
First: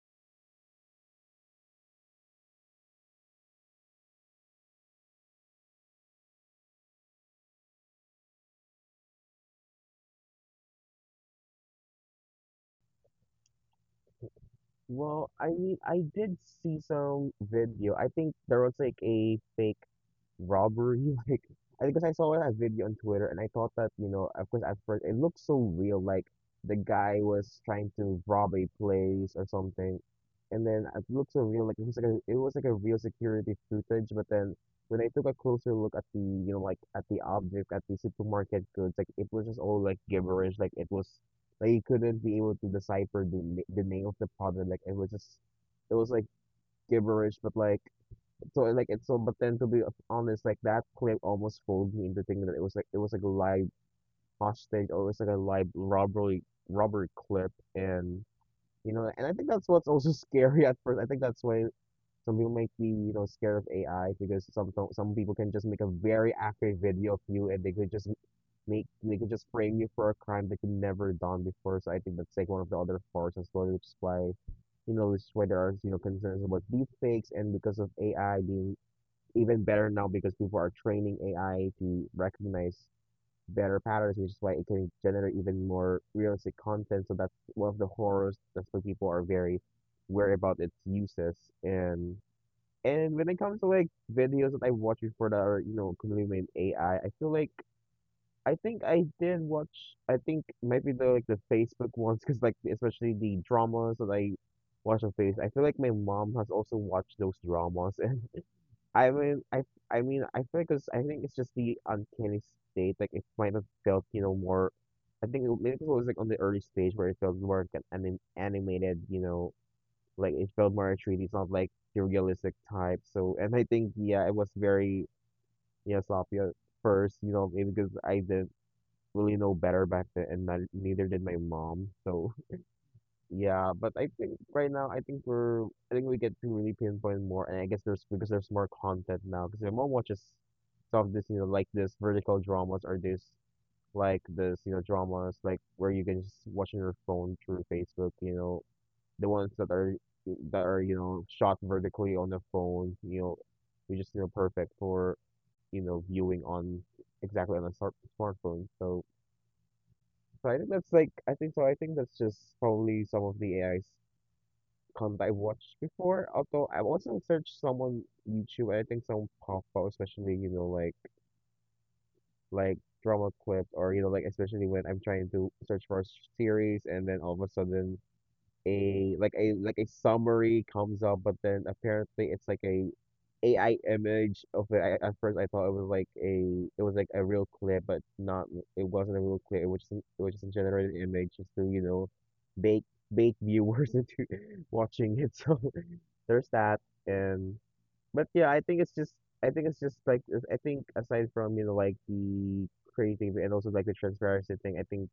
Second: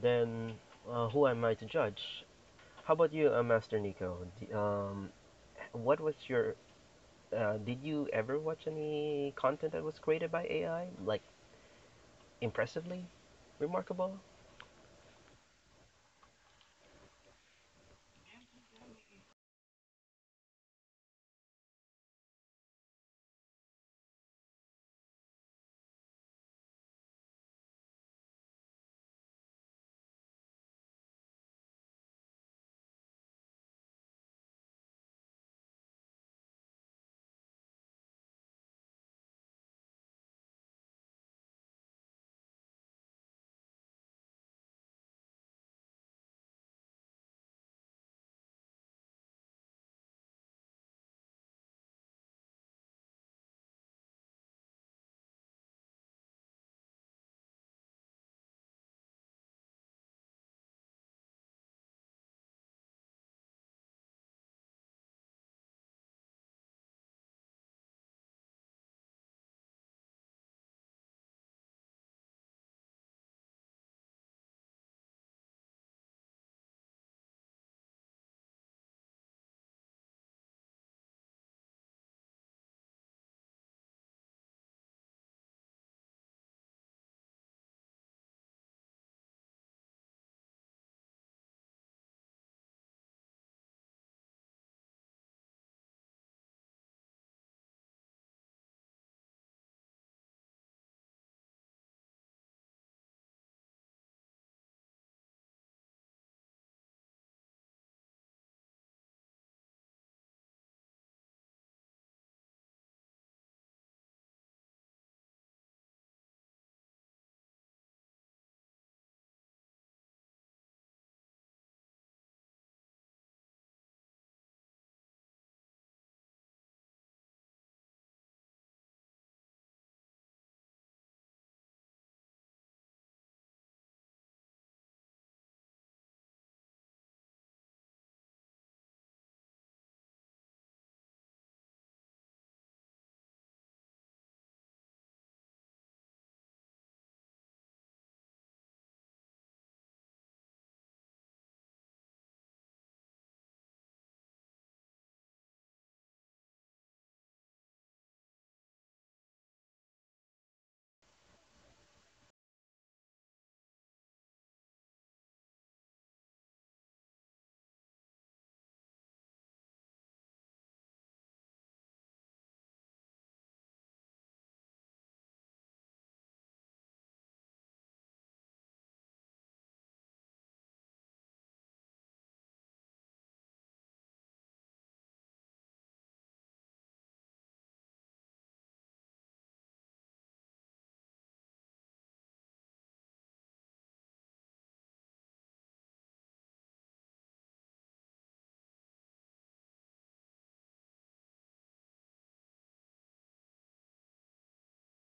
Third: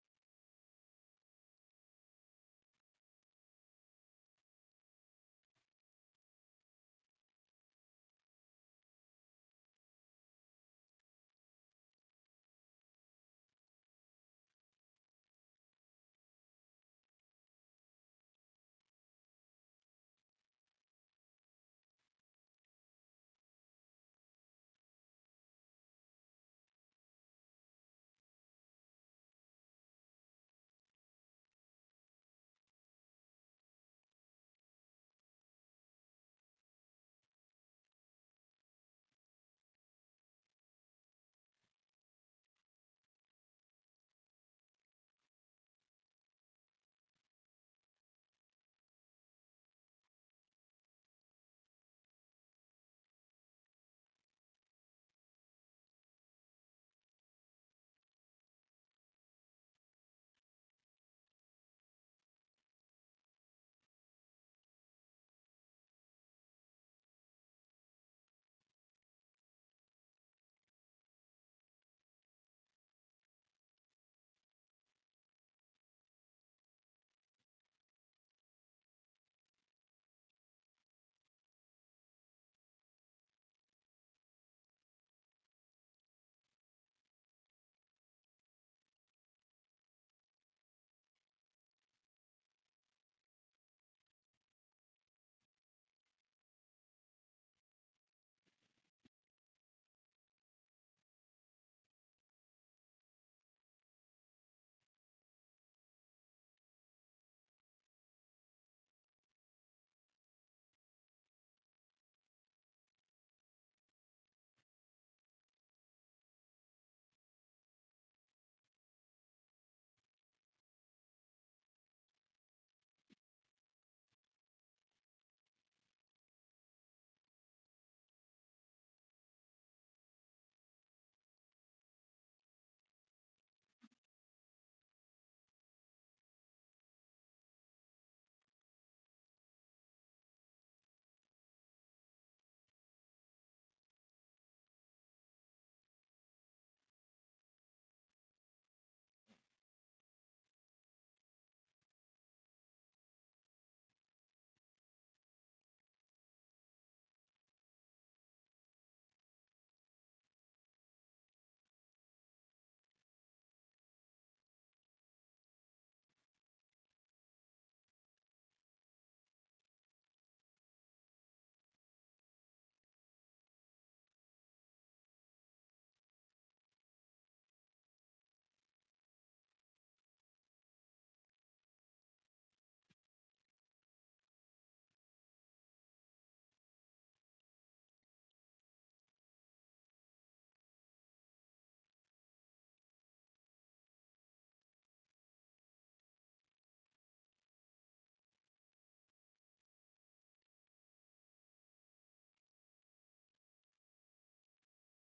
Speaker 1: Then who am I to judge? How about you, Master Nico? D- what was your? Did you ever watch any content that was created by AI, like impressively, remarkable?
Speaker 3: Well, I mean, I did see some video. I think there was like a fake robbery. Like, I because I saw that video on Twitter, and I thought that, you know, of course, at first it looked so real. Like the guy was trying to rob a place or something, and then it looked so real. Like it was like a, it was like a real security footage. But then when I took a closer look at the, you know, like at the object at the supermarket goods, like it was just all like gibberish. Like it was, I couldn't be able to decipher the the name of the product. Like it was just, it was like gibberish. But like so, like it's so. But then to be honest, like that clip almost fooled me into thinking that it was like a live hostage or it was like a live robbery clip. And you know, and I think that's what's also scary at first. I think that's why some people might be, you know, scared of AI because some people can just make a very accurate video of you and they could just make they could just frame you for a crime that you never done before. So I think that's like one of the other parts as well, which is why, you know, which is why there are, you know, concerns about deepfakes and because of AI being even better now because people are training AI to recognize better patterns, which is why it can generate even more realistic content. So that's one of the horrors. That's why people are very worried about its uses and and when it comes to like videos that I watched before that are, you know, completely made AI, I feel like, I think I did watch, I think maybe the, like the Facebook ones because, like especially the dramas that I watch on Facebook. I feel like my mom has also watched those dramas and I mean I I mean I feel like 'cause I think it's just the uncanny state, like it might have felt, you know, more, I think it, maybe it was like on the early stage where it felt more like an animated, you know, like it felt more true. It's not like the realistic type. So and I think, yeah, it was very, yeah, sloppy at first, you know, maybe because I didn't really know better back then, and not, neither did my mom. So yeah, but I think right now, I think we're I think we get to really pinpoint more, and I guess there's, because there's more content now because my mom watches some of this, you know, like this vertical dramas or this like this, you know, dramas like where you can just watch on your phone through Facebook, you know, the ones that are, that are, you know, shot vertically on the phone. You know, are just, you know, perfect for, you know, viewing on, exactly on a smartphone. So so I think that's like, I think that's just probably some of the AI's content I've watched before. Although I've also searched some on YouTube and I think some pop up, especially, you know, like drama clips or, you know, like especially when I'm trying to search for a series and then all of a sudden a like a summary comes up, but then apparently it's like a AI image of it. I, at first, I thought it was like a, it was like a real clip, but not. It wasn't a real clip. It was just a generated image, just to, you know, bait bait viewers into watching it. So there's that, and but yeah, I think it's just like, I think aside from, you know, like the creating and also like the transparency thing, I think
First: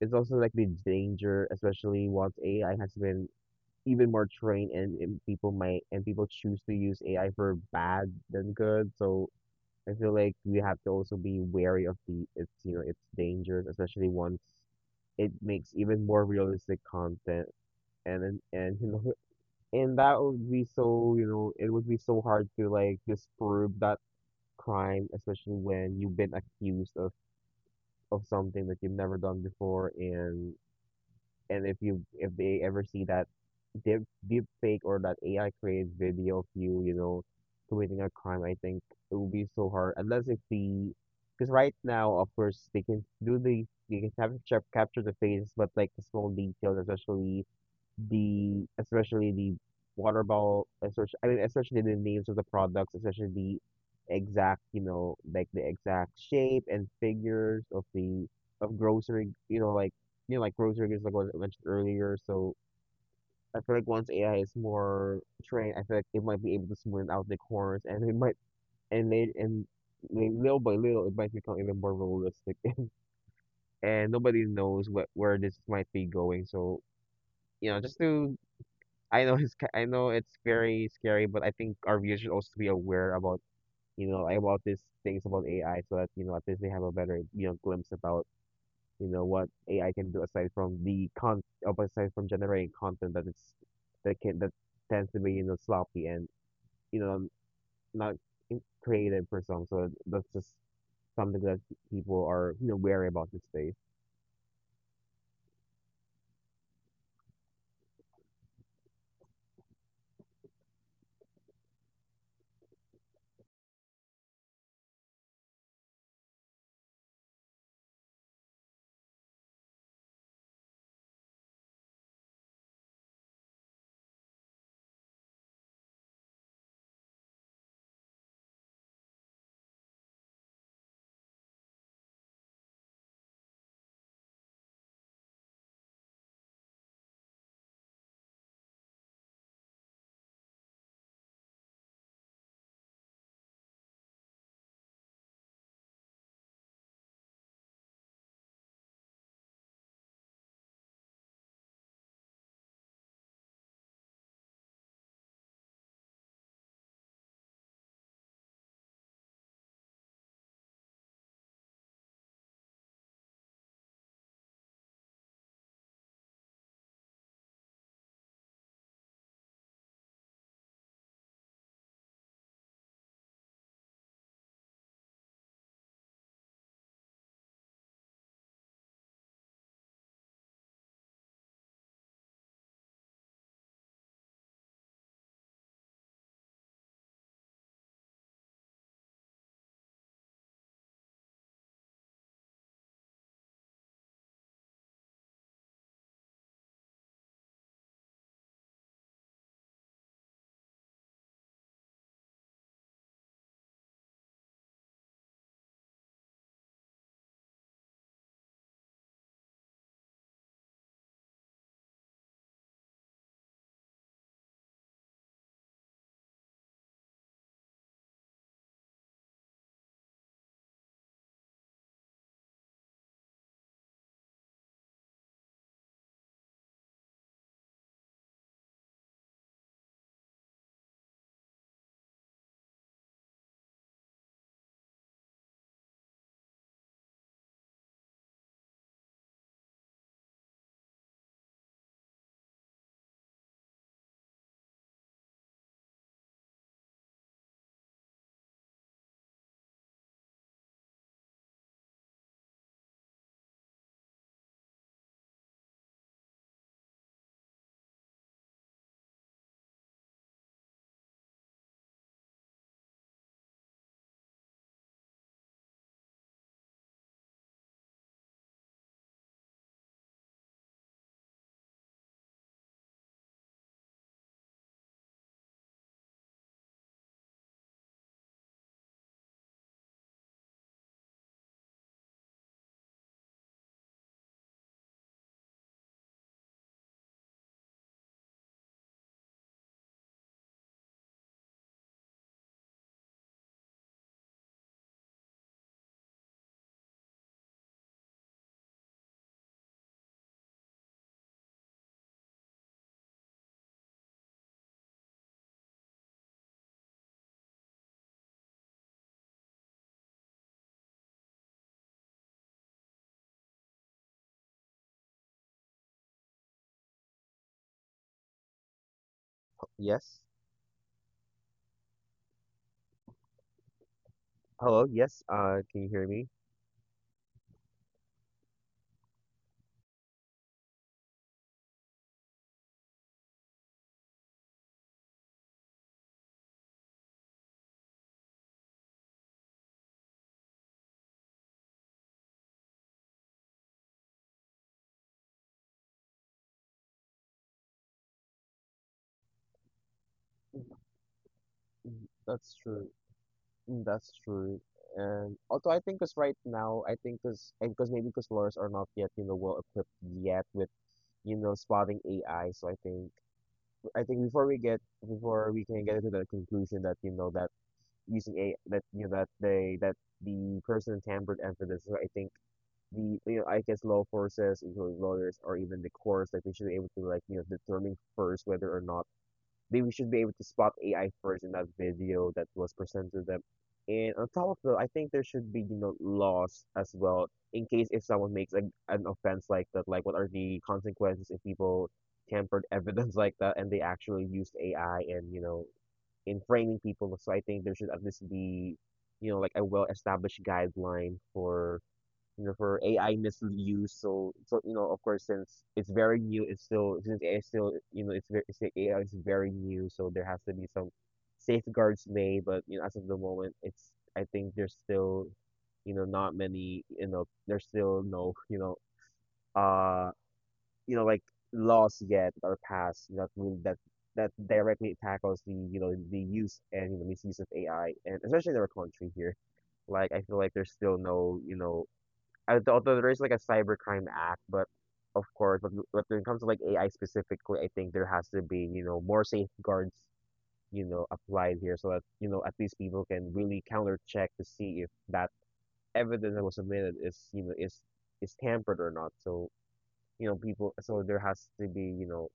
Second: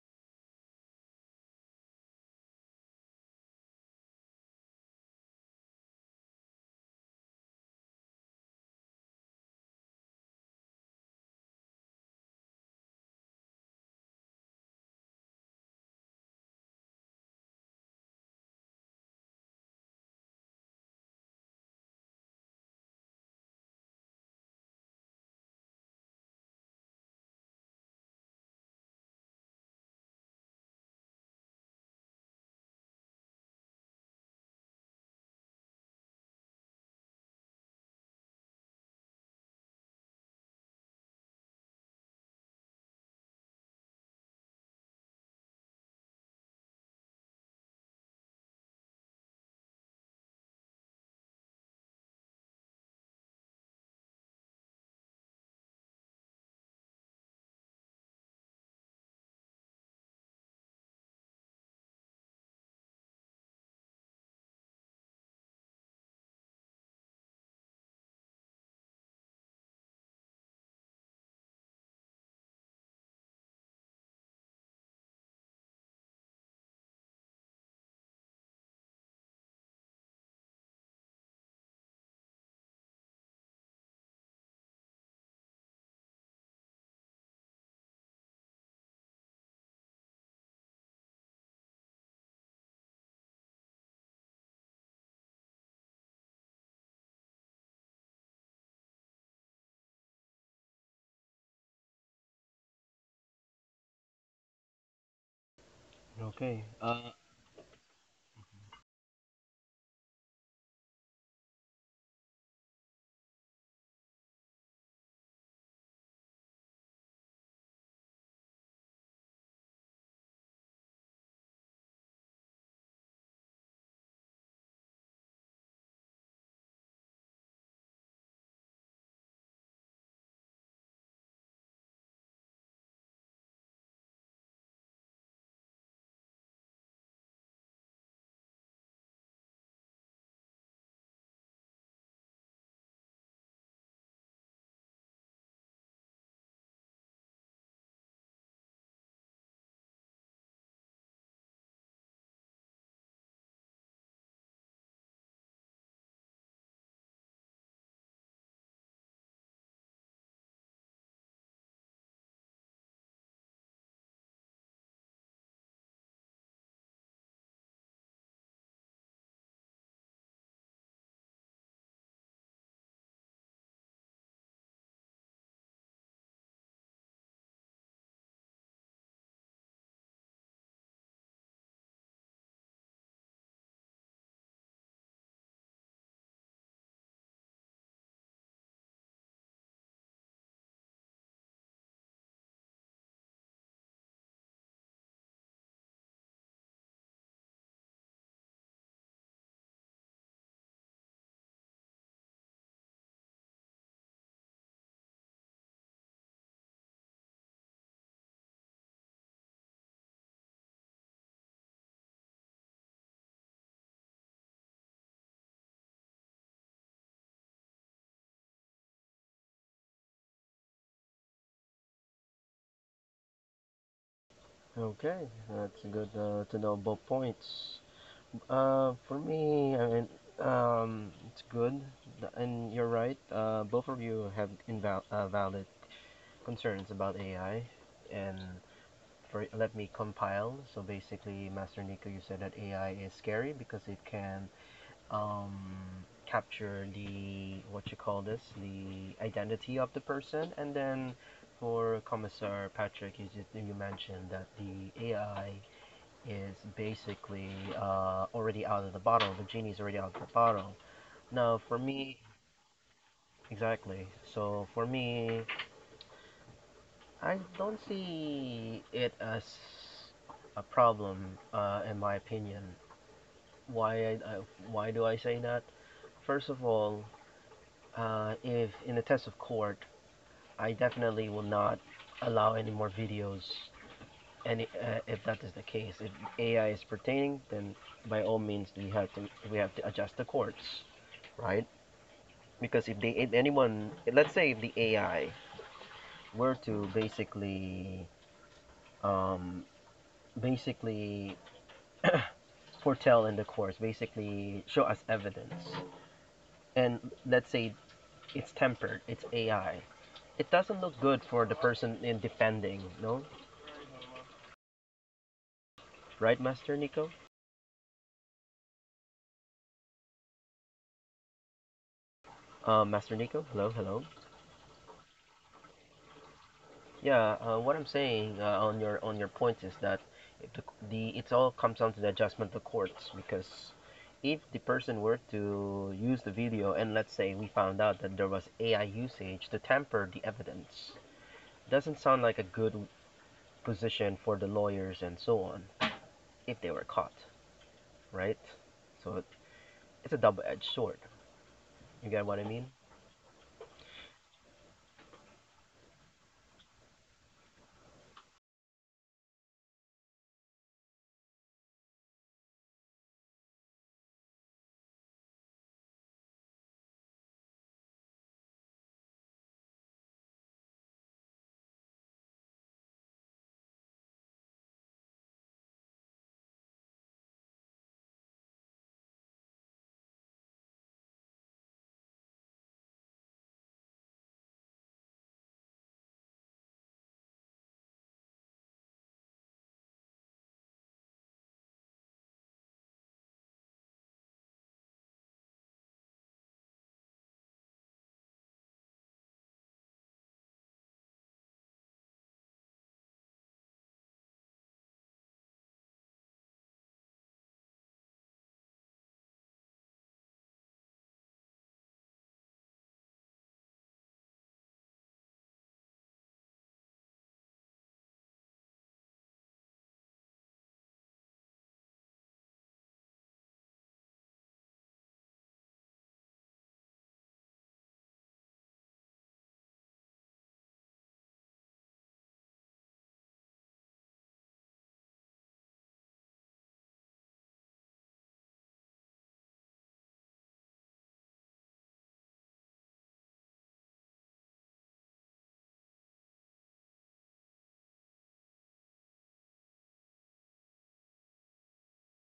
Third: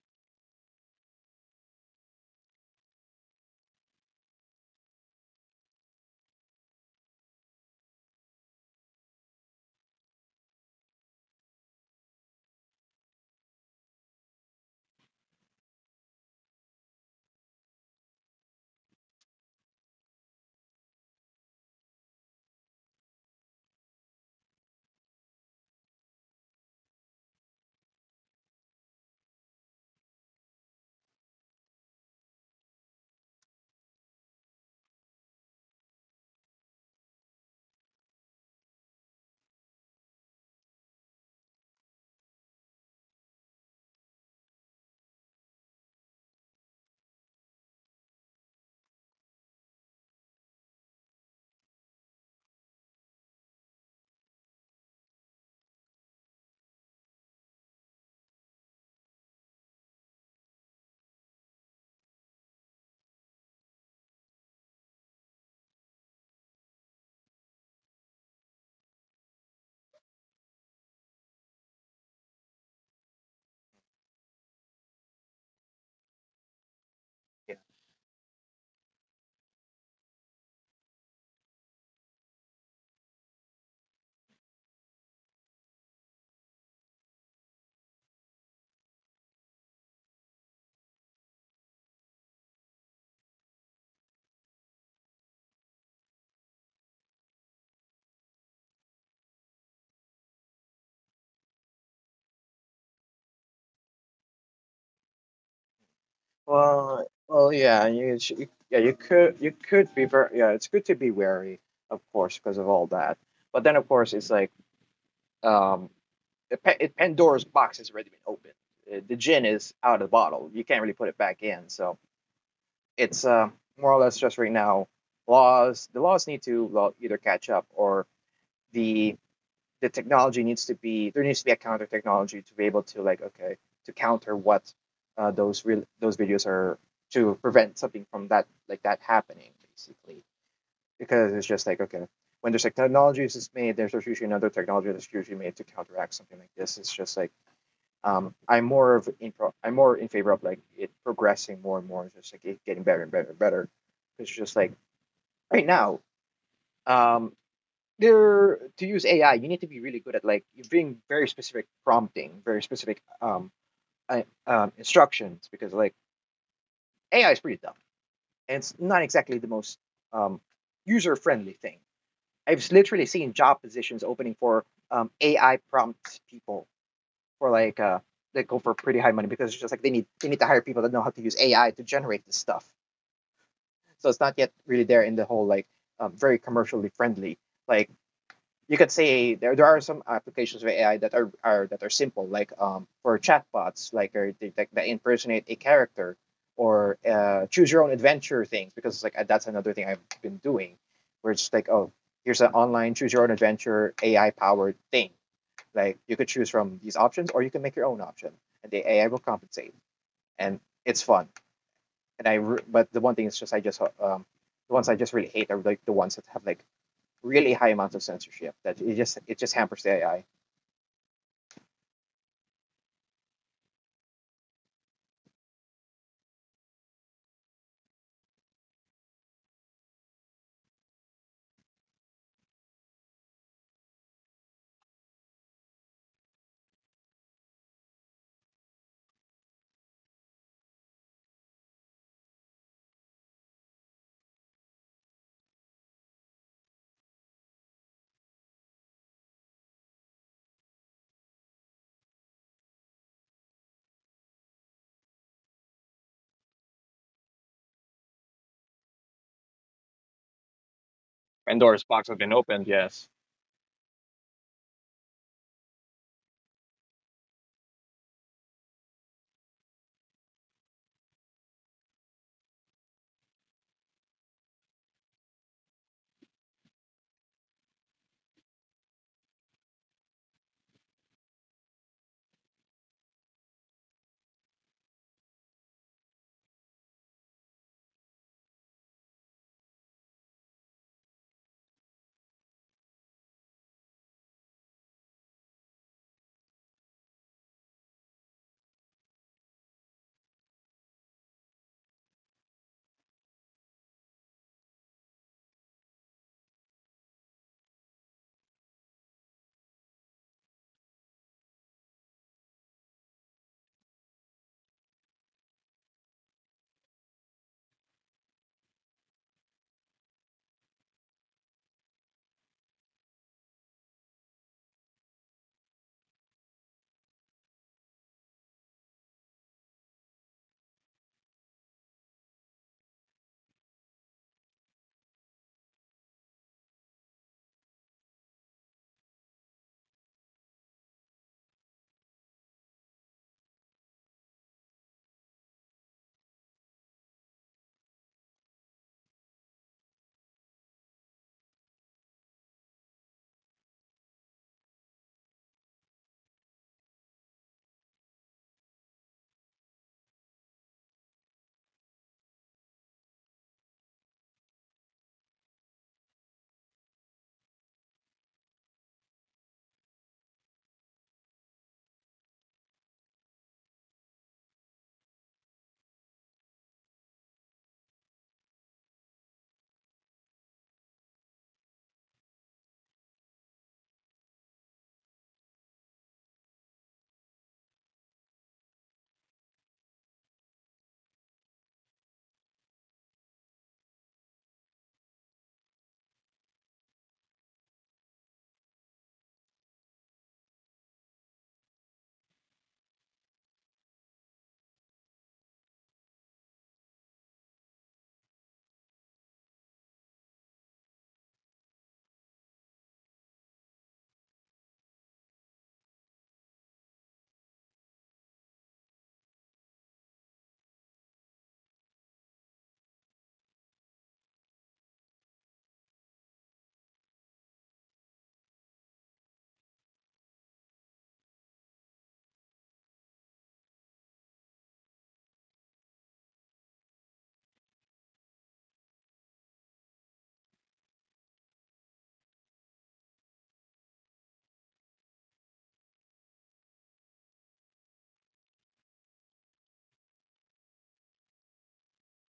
Speaker 3: it's also like the danger, especially once AI has been even more trained and people might and people choose to use AI for bad than good. So I feel like we have to also be wary of the, it's, you know, it's dangers, especially once it makes even more realistic content and and you know and that would be so, you know, it would be so hard to like disprove that crime, especially when you've been accused of something that you've never done before and if you, if they ever see that deep deep fake or that AI creates video of you, you know, committing a crime, I think it will be so hard unless if the, because right now, of course, they can do the, they can capture the faces, but like the small details, especially the water bottle, especially, I mean, especially the names of the products, especially the exact, you know, like the exact shape and figures of the of grocery, you know, like, you know, like grocery goods, like what I mentioned earlier. So I feel like once AI is more trained, I feel like it might be able to smooth out the corners, and it might and they and li- little by little, it might become even more realistic. And nobody knows what where this might be going. So
Speaker 2: Yeah.
Speaker 3: you know, just to, I know it's I know it's very scary, but I think our viewers should also be aware about, you know, about these things about AI, so that, you know, at least they have a better, you know, glimpse about, you know, what AI can do aside from the con of aside from generating content that it's, that tends to be, you know, sloppy and, you know, not creative for some. So that's just something that people are, you know, wary about these days.
Speaker 1: Okay.
Speaker 2: Well, yeah, you, yeah, you could be very, yeah, it's good to be wary, of course, because of all that. But then, of course, it's like, um, Pandora's box has already been opened. The gin is out of the bottle. You can't really put it back in. So, it's, more or less just right now, laws the laws need to, well, either catch up or the the technology needs to be there needs to be a counter technology to be able to, like, okay, to counter what, those videos are, to prevent something from that, like, that happening, basically, because it's just like, okay, when there's like technologies is made, there's usually another technology that's usually made to counteract something like this. It's just like, I'm more in favor of like it progressing more and more, just like it getting better and better and better. It's just like right now, um, there, to use AI, you need to be really good at, like, you being very specific prompting, very specific, instructions, because like AI is pretty dumb, and it's not exactly the most, um, user friendly thing. I've literally seen job positions opening for, AI prompt people, for like, they go for pretty high money because it's just like they need to hire people that know how to use AI to generate this stuff. So it's not yet really there in the whole, like, very commercially friendly. Like you could say there are some applications of AI that are that are simple, like, for chatbots, like that impersonate a character, or, choose your own adventure things, because it's like, that's another thing I've been doing, where it's just like, oh, here's an online choose your own adventure AI powered thing. Like, you could choose from these options, or you can make your own option, and the AI will compensate, and it's fun. But the one thing is, just, I just the ones I just really hate are like the ones that have like really high amounts of censorship, that it just hampers the AI.
Speaker 1: Okay, that's good to know both points. For me, I mean, it's good, and you're right. Both of you have inval- valid concerns about AI, and for let me compile. So basically, Master Nico, you said that AI is scary because it can um, capture the what you call this, the identity of the person, and then for Commissar Patrick, you just you mentioned that the AI is basically already out of the bottle. The genie's already out of the bottle. Now,
Speaker 2: Pandora's
Speaker 1: for
Speaker 2: box has
Speaker 1: me,
Speaker 2: been opened. Yes.
Speaker 1: exactly. So for me, I don't see it as a problem, in my opinion. Why why do I say that? First of all, if in a test of court, I definitely will not allow any more videos. And if that is the case, if AI is pertaining, then by all means we have to adjust the courts, right? Because if they if anyone, let's say if the AI were to basically um, basically foretell in the course, basically show us evidence. And let's say it's tempered, it's AI. It doesn't look good for the person in defending, no? Right, Master Nico?
Speaker 3: Yes.
Speaker 1: Master Nico, hello, hello.
Speaker 3: Hello. Yes. Can you hear me?
Speaker 1: Yeah, what I'm saying on your point is that if the, the it all comes down to the adjustment of the courts because if the person were to use the video and let's say we found out that there was AI usage to tamper the evidence, doesn't sound like a good position for the lawyers and so on if they were caught, right? So it's a double-edged sword.
Speaker 3: Mm,
Speaker 1: You get what I
Speaker 3: that's
Speaker 1: mean?
Speaker 3: true. Mm, that's true. And although I think because right now, I think because and because maybe because lawyers are not yet, you know, well equipped yet with, you know, spotting AI. So I think, I think before we get, before we can get to the conclusion that, you know, that using a, that, you know, that they, that the person tampered and for this, I think the, you know, I guess law forces, including lawyers or even the courts, like they should be able to like, you know, determine first whether or not they we should be able to spot AI first in that video that was presented to them. And on top of that, I think there should be, you know, laws as well in case if someone makes a, an offense like that, like what are the consequences if people tampered evidence like that and they actually used AI and, you know, in framing people. So I think there should at least be, you know, like a well-established guideline for, you know, for AI misuse. So, so you know, of course, since it's very new, it's still, since AI still, you know, AI is very new, so there has to be some safeguards made. But you know, as of the moment, it's, I think there's still, you know, not many, you know, there's still no uh you know like laws yet are passed that will that directly tackles the, you know, the use and, you know, misuse of AI and especially in our country here. Like I feel like there's still no, you know, although there is like a cybercrime act, but of course, but when it comes to like AI specifically, I think there has to be, you know, more safeguards, you know, applied here so that, you know, at least people can really counter check to see if that evidence that was submitted is, you know, is tampered or not. So, you know, people, so there has to be, you know,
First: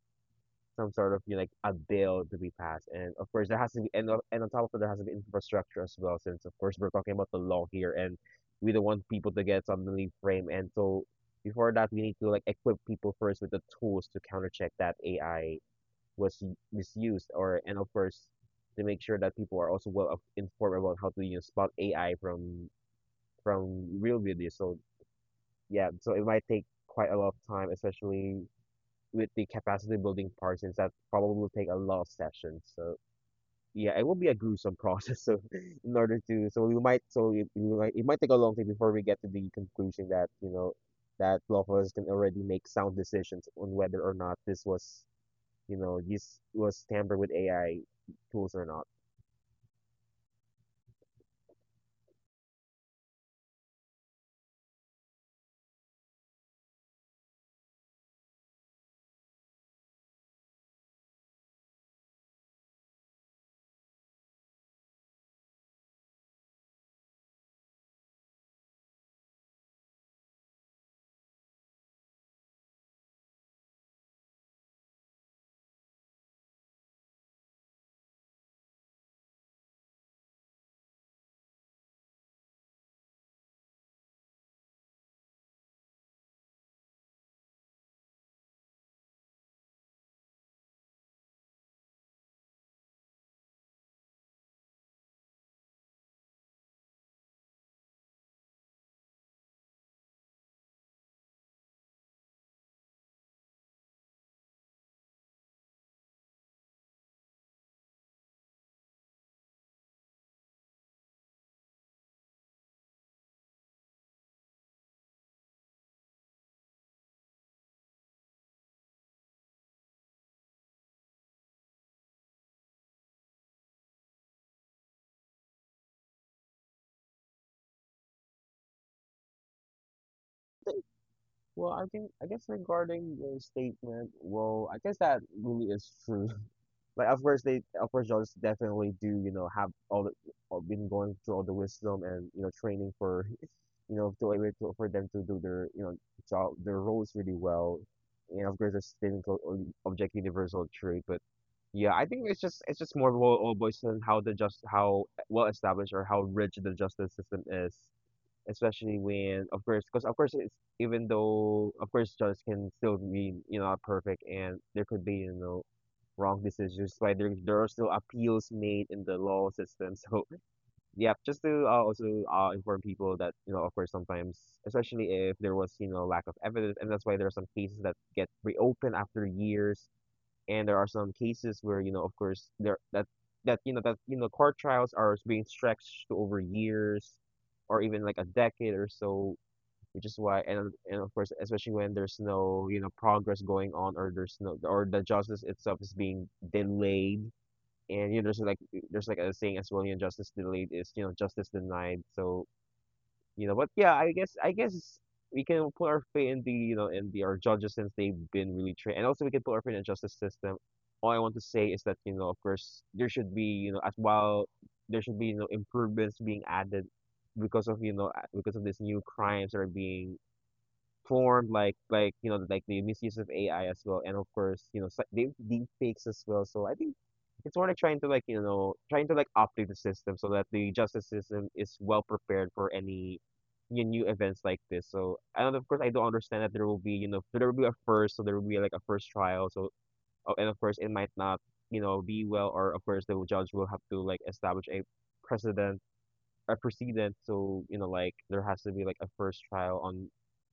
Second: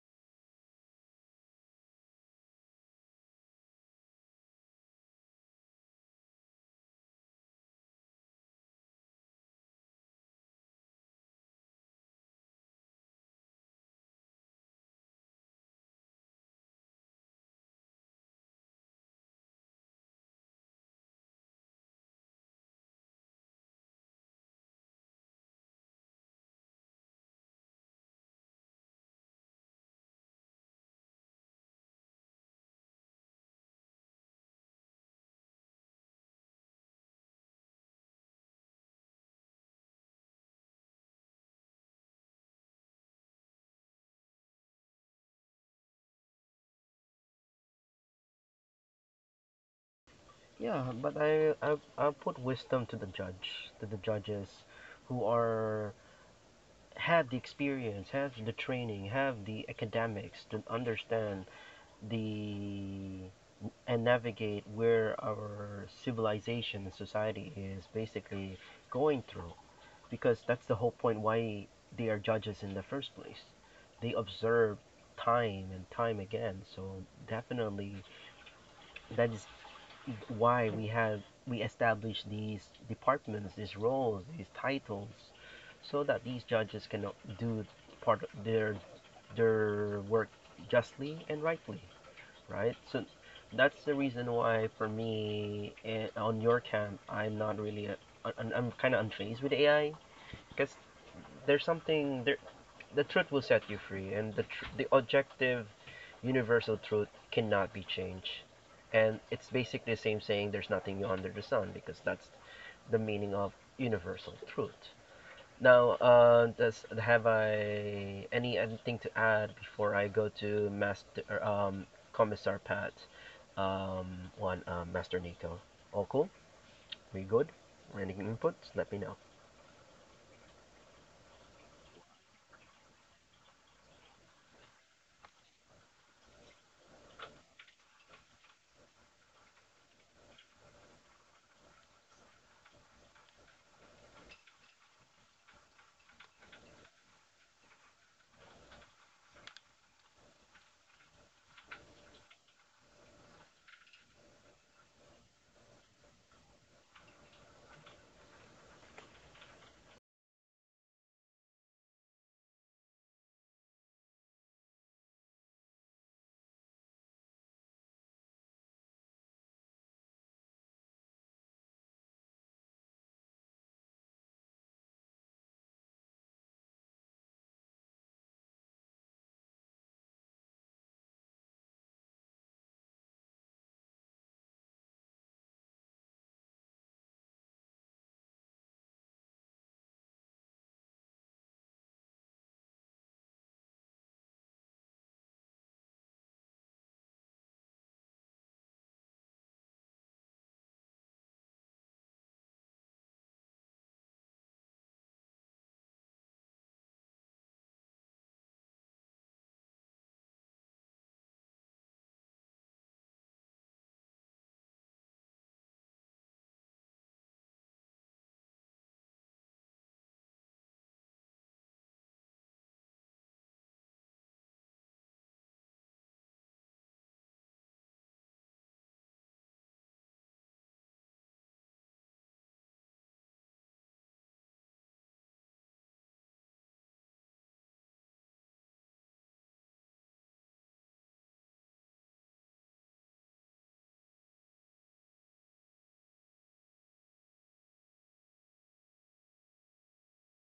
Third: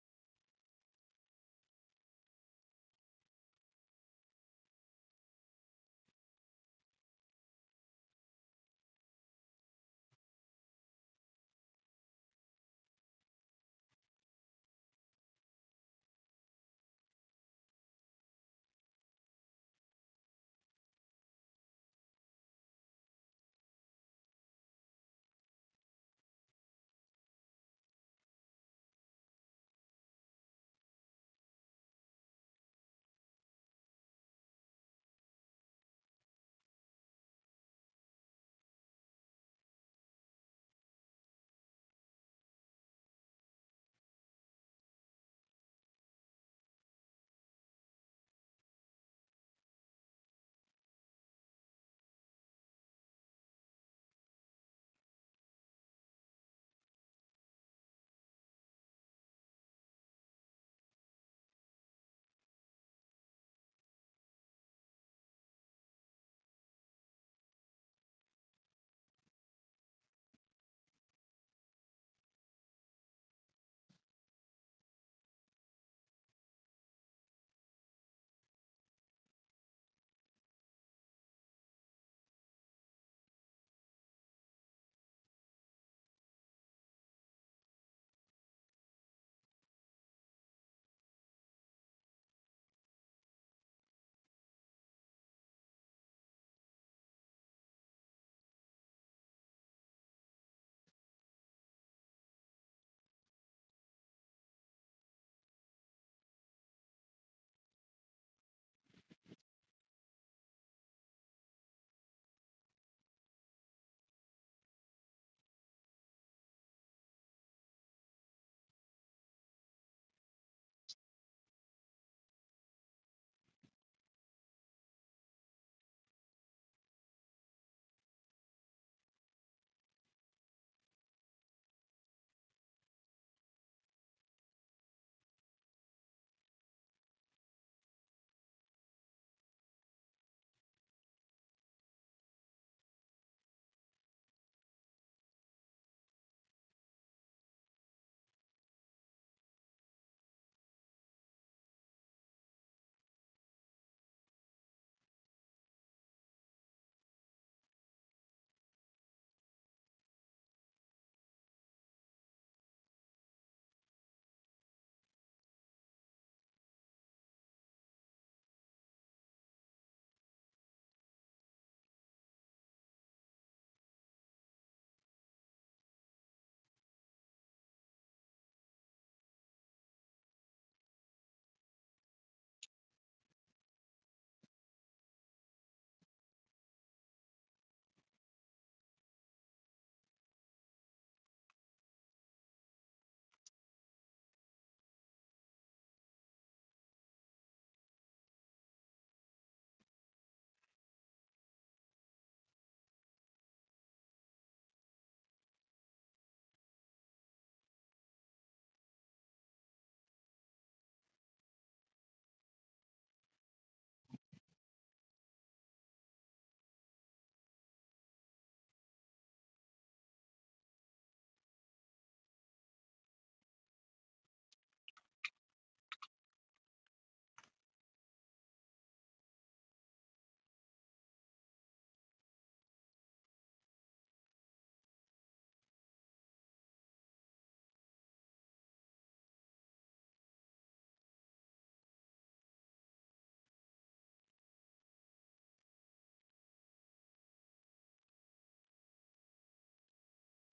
Speaker 3: some sort of, you know, like a bill to be passed, and of course there has to be, and on top of it there has to be infrastructure as well, since of course we're talking about the law here, and we don't want people to get suddenly framed, and so before that we need to like equip people first with the tools to countercheck that AI was misused, or, and of course to make sure that people are also well informed about how to, you know, spot AI from real videos. So yeah, so it might take quite a lot of time, especially with the capacity building parts, since that probably will take a lot of sessions. So yeah, it will be a gruesome process. So in order to, so we might, so it, we might, It might take a long time before we get to the conclusion that that Lofos can already make sound decisions on whether or not this was this was tampered with AI tools or not.
Speaker 1: Yeah, but I put wisdom to the judge, to the judges who are have the experience, have the training, have the academics to understand the and navigate where our civilization and society is basically going through because that's the whole point why they are judges in the first place, they observe time and time again. So definitely that is why we have we establish these departments, these roles, these titles so that these judges can do part of their work justly and rightly, right? So that's the reason why, for me, eh, on your camp, I'm not really, a, un- I'm kind of unfazed with AI because there's something there. The truth will set you free, and the tr- the objective, universal truth cannot be changed. And it's basically the same saying: "There's nothing new under the sun," because that's the meaning of universal truth. Now, does have I any anything to add before I go to Master Commissar Pat, one Master Nico? All cool? We good? Any inputs? Let me know.
Speaker 3: Well, I think I guess regarding your statement, well, I guess that really is true. Like, of course, Jones definitely do, have all the, all been going through all the wisdom and training for, to able to, for them to do their, job, their roles really well. And of course, there's things called object universal truth. But yeah, I think it's just more of all boys and how the just how well established or how rich the justice system is, especially when of course because of course it's, even though of course judges can still be not perfect and there could be wrong decisions why there are still appeals made in the law system. So yeah, just to also inform people that of course sometimes, especially if there was lack of evidence, and that's why there are some cases that get reopened after years. And there are some cases where of course there that that court trials are being stretched to over years or even like a decade or so, which is why, and of course especially when there's no progress going on or there's no, or the justice itself is being delayed, and there's like a saying as well, justice delayed is justice denied. So. But yeah, I guess we can put our faith in the in the our judges since they've been really trained, and also we can put our faith in the justice system. All I want to say is that of course, there should be as well, there should be improvements being added because of because of these new crimes that are being form like the misuse of AI as well, and of course they deep fakes as well. So I think it's more like trying to like you know trying to like update the system so that the justice system is well prepared for any new events like this. So and of course I do understand that there will be there will be a first, so there will be like a first trial. So and of course it might not be well, or of course the judge will have to like establish a precedent, a precedent, so like there has to be like a first trial on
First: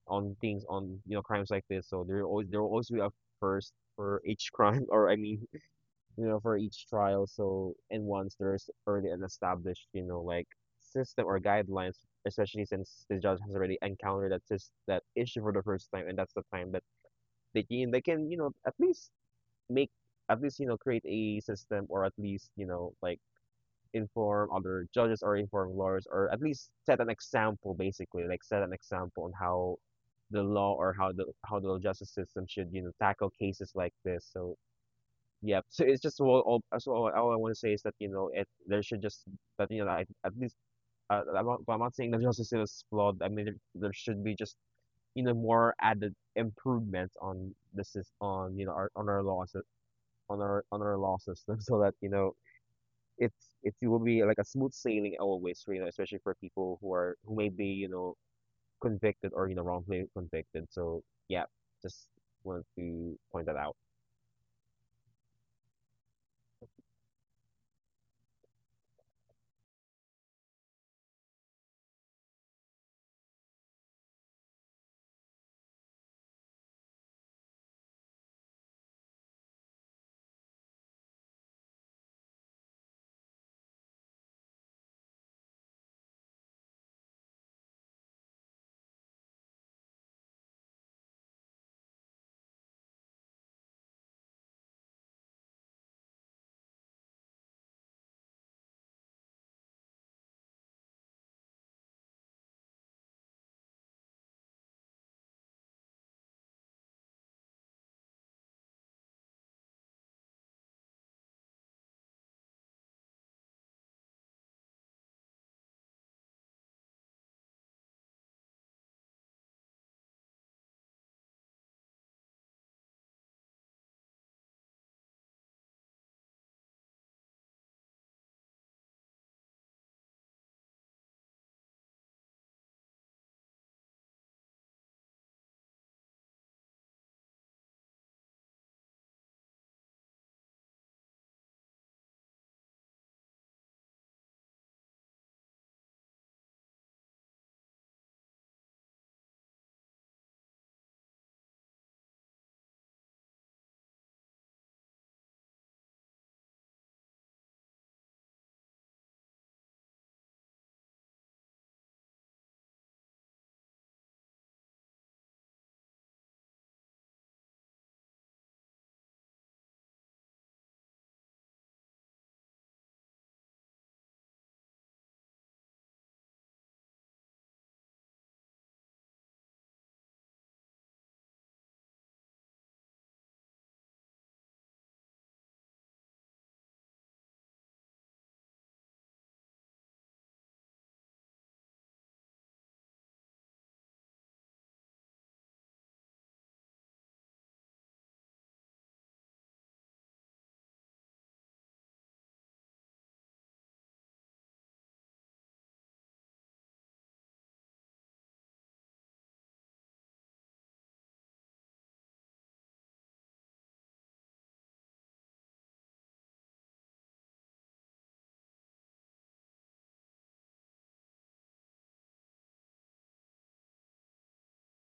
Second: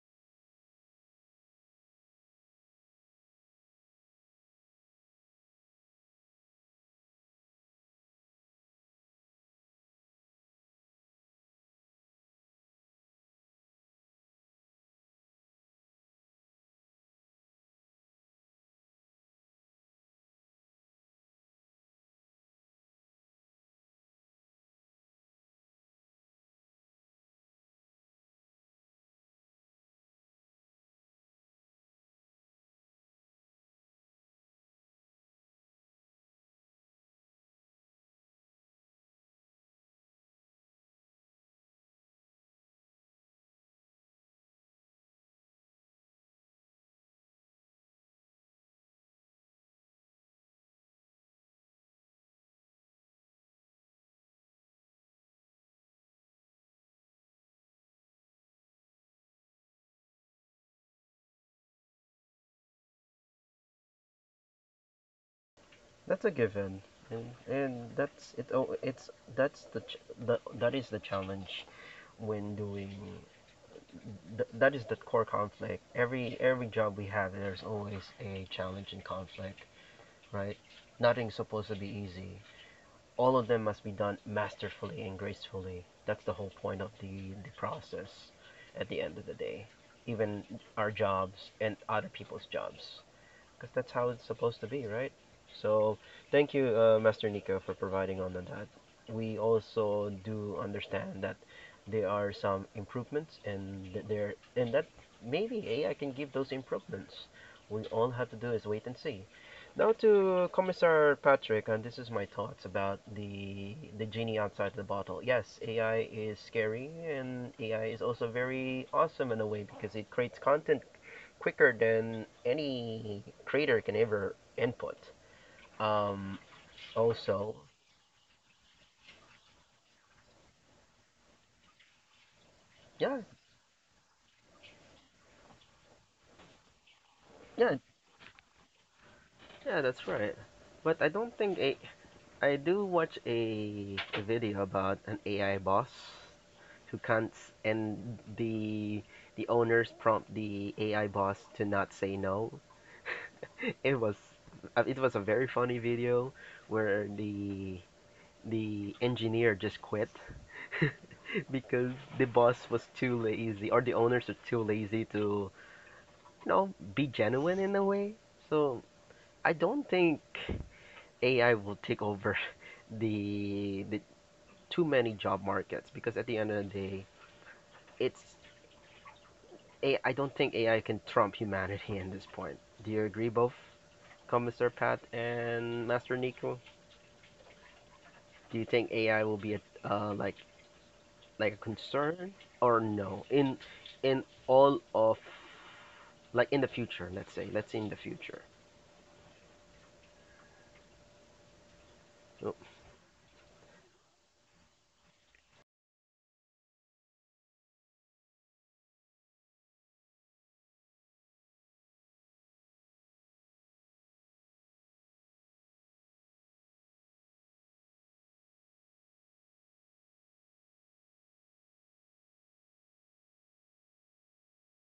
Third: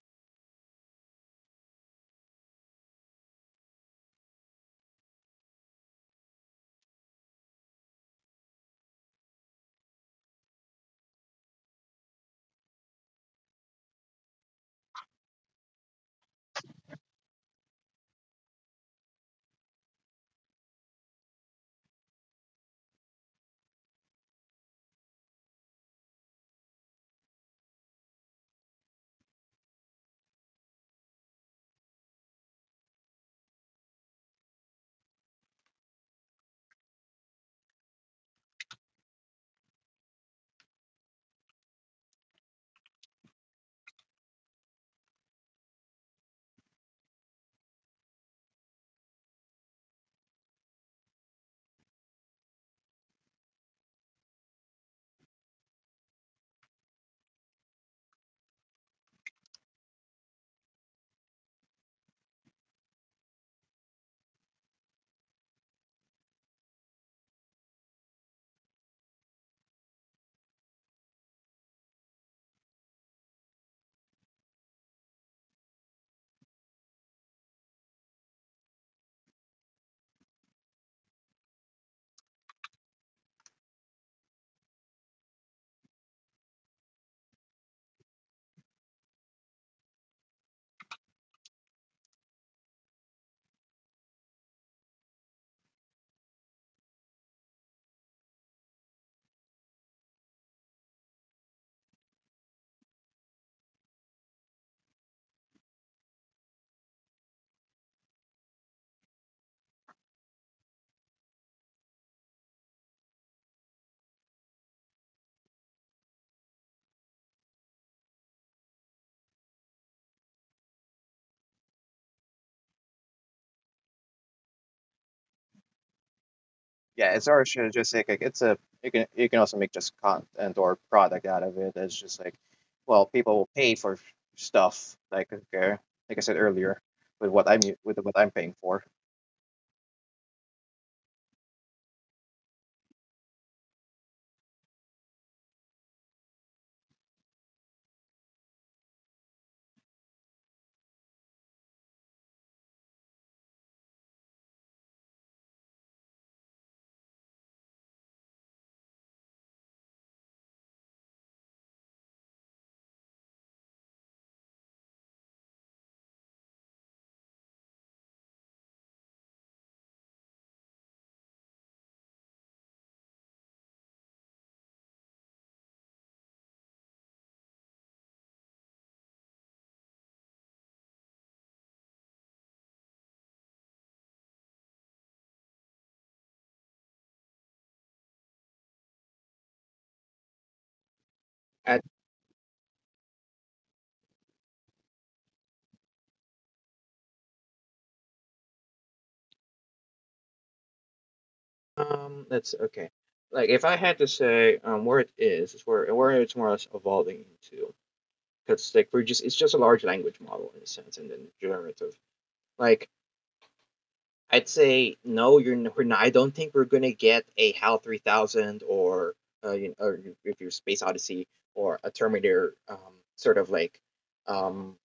Speaker 3: on things on crimes like this, so there will always be a first for each crime. Or I mean, for each trial. So and once there's already an established like system or guidelines, especially since the judge has already encountered that issue for the first time, and that's the time that they can at least make, at least create a system or at least like inform other judges or inform lawyers or at least set an example, basically like set an example on how the law or how the justice system should tackle cases like this. So yeah, so it's just all so all I want to say is that it there should just that like, at least I'm not saying the justice system is flawed. I mean there should be just more added improvements on this is on our, on our laws on our law system. So that it will be like a smooth sailing always, especially for people who are who may be convicted or wrongfully convicted. So yeah, just wanted to point that out.
Speaker 1: That's a given, and that's it. Oh, it's that's the ch- the that is the challenge when doing th- that is the core conflict. Every job we have, there's always a challenge and conflict, right? Nothing's supposed to be easy. All of them must be done masterfully and gracefully. That's the whole point of the process at the end of the day. Even our jobs and other people's jobs, because that's how it's supposed to be, right? So thank you, Master Nico, for providing on that. We also do understand that there are some improvements, and there and that maybe AI can give those improvements. We all have to do is wait and see. Now to Commissar Patrick, and this is my thoughts about the genie outside the bottle. Yes, AI is scary, and AI is also very awesome in a way because it creates content quicker than any creator can ever input. Um,
Speaker 2: Yeah, it's or
Speaker 1: Also,
Speaker 2: should just, like, it's a you can also make just content or product out of it. It's just like, well,
Speaker 1: yeah,
Speaker 2: people will pay for stuff, like, okay, like I said earlier,
Speaker 1: yeah,
Speaker 2: with what I'm paying for.
Speaker 1: yeah, that's right. But I don't think a I do watch a video about an AI boss who can't, and the owners prompt the AI boss to not say no. It was it was a very funny video where the engineer just quit because the boss was too lazy or the owners are too lazy to be genuine in a way. So I don't think AI will take over the too many job markets, because at the end of the day, it's a I don't think AI can trump humanity in this point. Do you agree, both Commissar Pat and Master Nico? Do you think AI will be a uh, like like a
Speaker 2: I
Speaker 1: concern, or no, in all of, like, in the future? Let's say in the future, so.
Speaker 2: That's okay. Like if I had to say, where it is where it's more or less evolving into. Because like, we're just it's just a large language model in a sense, and then generative. Like I'd say no, we're not, I don't think we're gonna get a HAL 3,000 or, or if you're Space Odyssey or a Terminator, sort of like, um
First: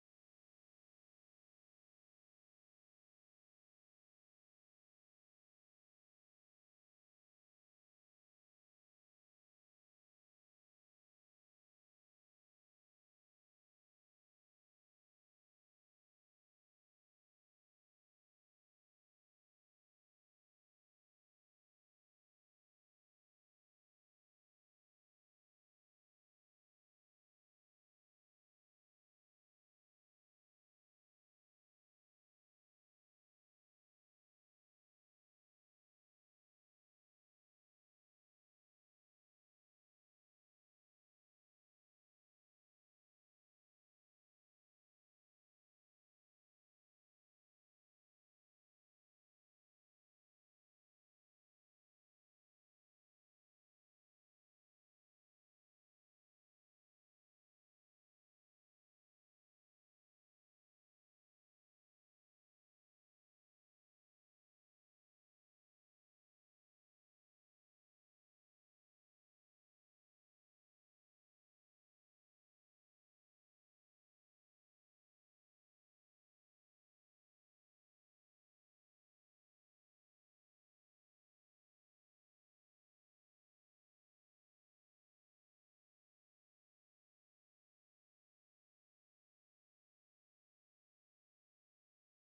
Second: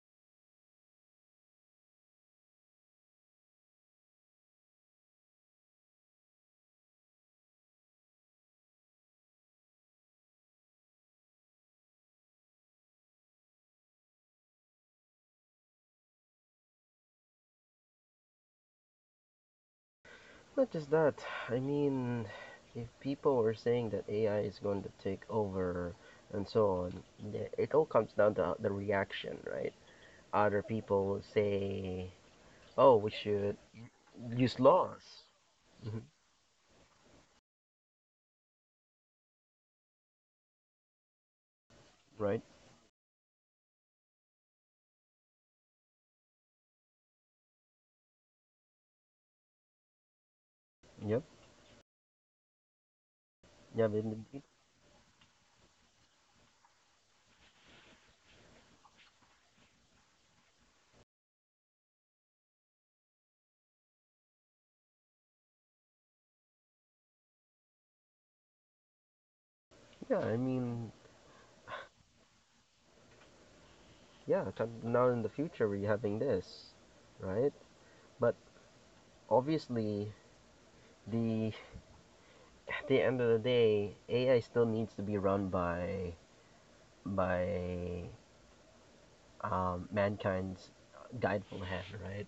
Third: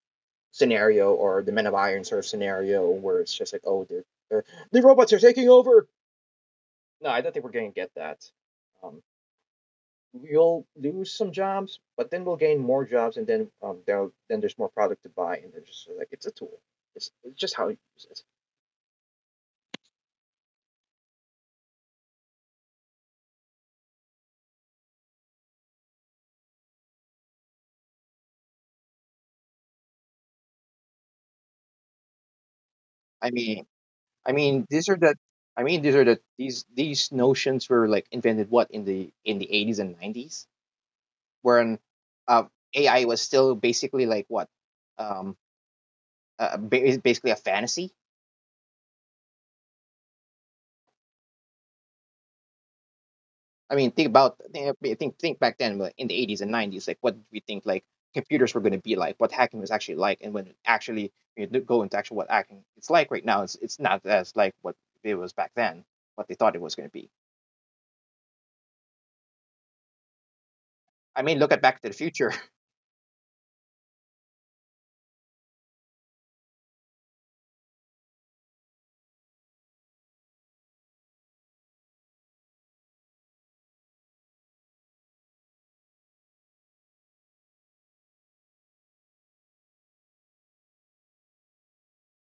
Speaker 2: scenario, or the Men of Iron sort of scenario where it's just like, oh, they're the robots are taking over. No, I don't think we're gonna get that. Um, you'll lose some jobs, but then we'll gain more jobs, and then, there's more product to buy, and they're just like, it's a tool. It's just how you use it.
Speaker 1: Not just that. I mean, if people were saying that AI is going to take over and so on, it all comes down to the reaction, right? Other people say, "Oh, we
Speaker 2: I
Speaker 1: should
Speaker 2: mean, I
Speaker 1: use
Speaker 2: mean,
Speaker 1: laws,"
Speaker 2: these notions were like invented, what, in the eighties and nineties, when,
Speaker 1: right?
Speaker 2: uh, AI was still basically um, basically a fantasy.
Speaker 1: Yep.
Speaker 2: I
Speaker 1: Yeah,
Speaker 2: mean,
Speaker 1: but
Speaker 2: think about think back then, like, in the 80s and nineties, like what did we think like computers were going to be like, what hacking was actually like, and when it actually, go into actual what hacking it's like right now, it's not as like what it was back then, what they thought it was going to be.
Speaker 1: yeah. I mean,
Speaker 2: I mean, look at Back to the Future.
Speaker 1: yeah. Now in the future, we're having this, right? But obviously, the at the end of the day, AI still needs to be run by by mankind's guideful hand, right?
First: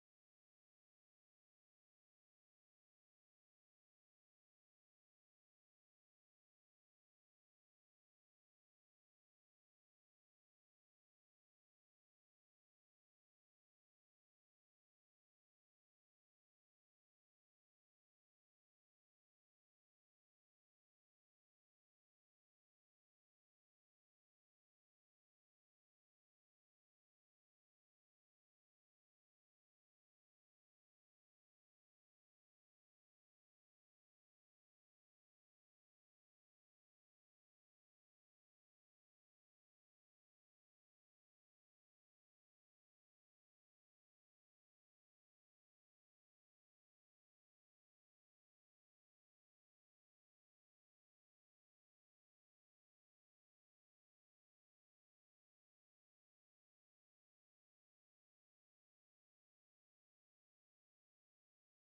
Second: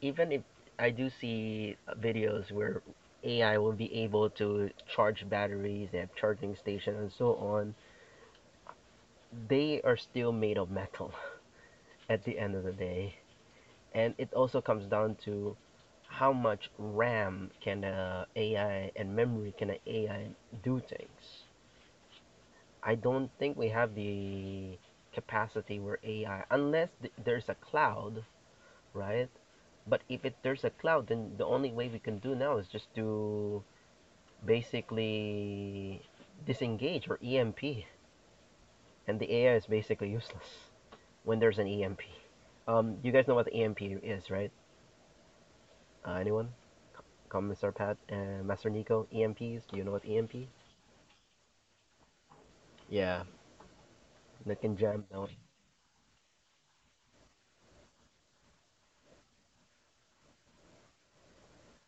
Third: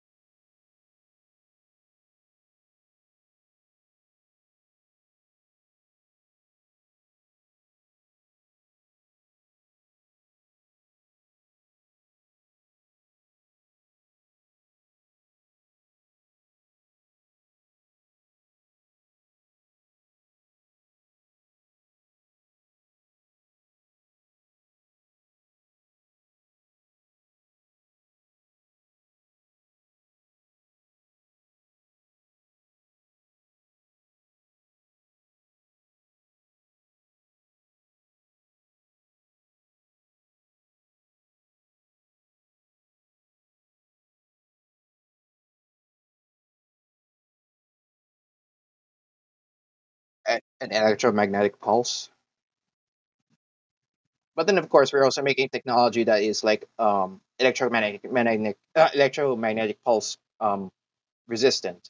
Speaker 1: Even if I do see videos where AI will be able to charge batteries, they have charging stations and so on, they are still made of metal at the end of the day. And it also comes down to how much RAM can a AI and memory can an a AI do things. I don't think we have the capacity where AI, unless there's a cloud, right? But if it, there's a cloud, then the only way we can do now is just to basically disengage or EMP, and the AI is basically useless when there's an EMP. You guys know what the EMP is, right? Anyone? Commissar Pat and Master Nico, EMPs. Do you know what
Speaker 2: And
Speaker 1: EMP?
Speaker 2: an electromagnetic pulse.
Speaker 1: Yeah,
Speaker 2: But then,
Speaker 1: that
Speaker 2: of
Speaker 1: can
Speaker 2: course, we're
Speaker 1: jam
Speaker 2: also
Speaker 1: down.
Speaker 2: making technology that is like, electromagnetic pulse, resistant.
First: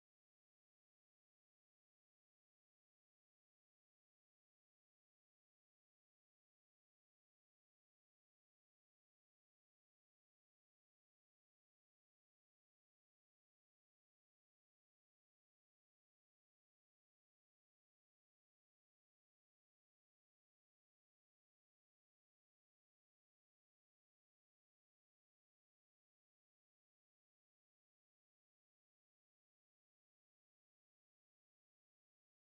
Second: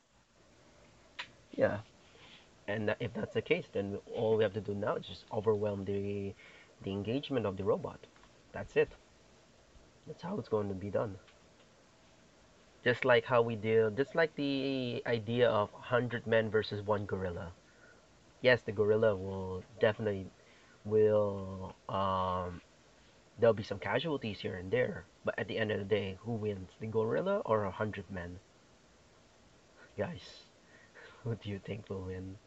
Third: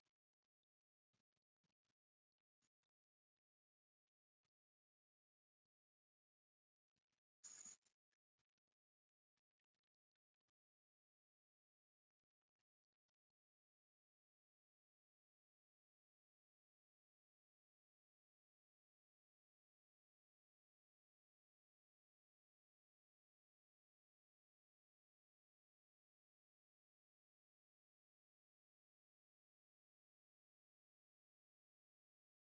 Speaker 1: Yeah, and that, if that's the case, then all we have to do now is just overwhelm the engagement of the robot. That's it. That's how it's going to be done. Just like how we deal, just like the idea of 100 men versus one gorilla. Yes, the gorilla will definitely will there'll be some casualties here and there, but at the end of the day, who wins, the gorilla or 100 men? Guys, who do you think will win?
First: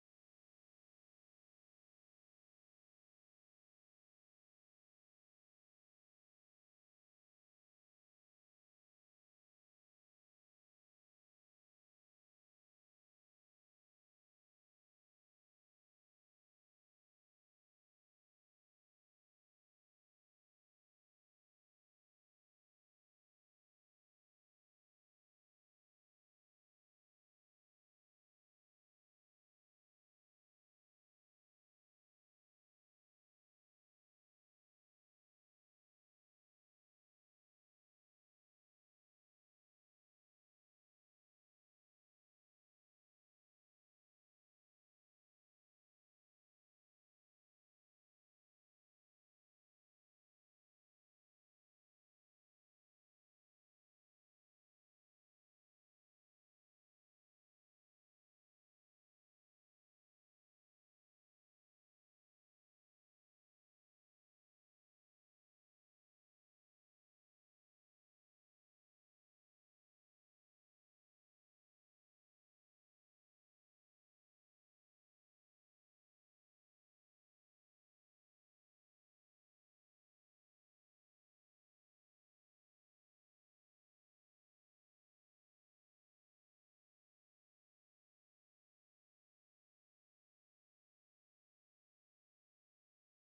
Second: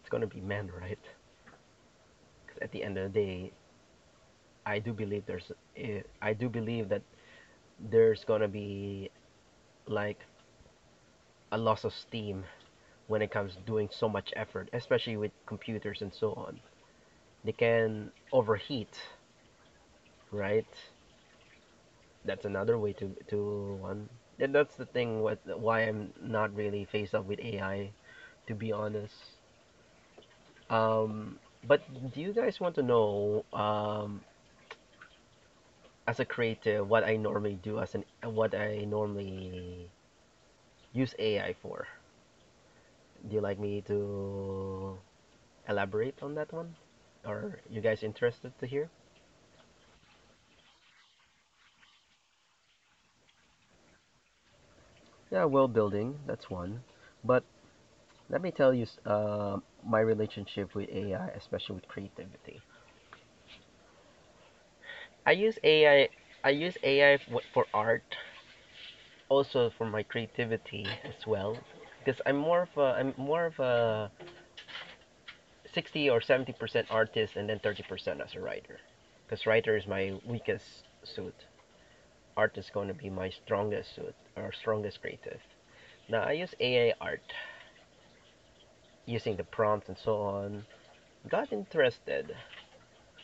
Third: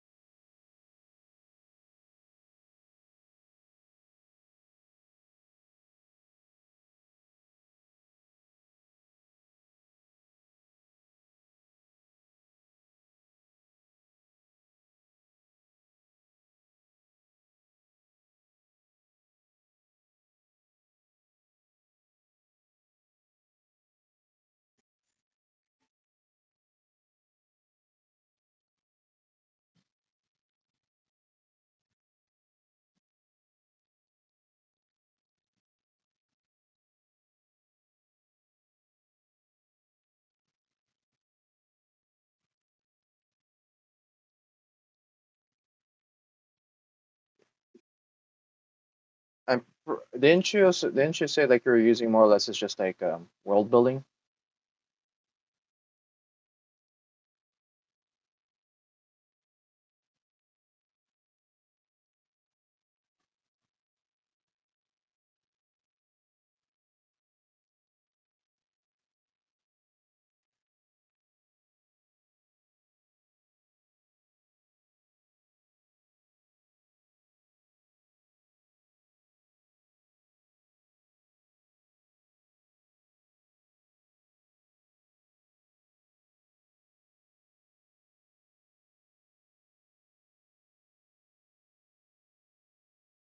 Speaker 1: It's gonna be men, right? Because at the end of the day, I do believe there's I do believe that there's gonna be, like, a loss of steam when it comes to doing so much effort, especially with computers and so on. They can overheat, right? That's another way to one. And that's the thing with why I'm not really faced up with AI, to be honest. Um, but do you guys want to know, as a creative, what I normally use AI for? Do you like me to elaborate on that one? Are you guys interested to hear?
Speaker 2: Um, didn't you say, like, you're using, more or less, it's just like, world building?
Speaker 1: Yeah, world building, that's one. But let me tell you, my relationship with AI, especially with creativity. I use AI. I use AI for art, also for my creativity as well, because I'm more of a 60 or 70% artist, and then 30% as a writer, because writer is my weakest suit. Art is going to be my strongest suit or strongest creative. Now I use AI art using the prompts and so on. Got interested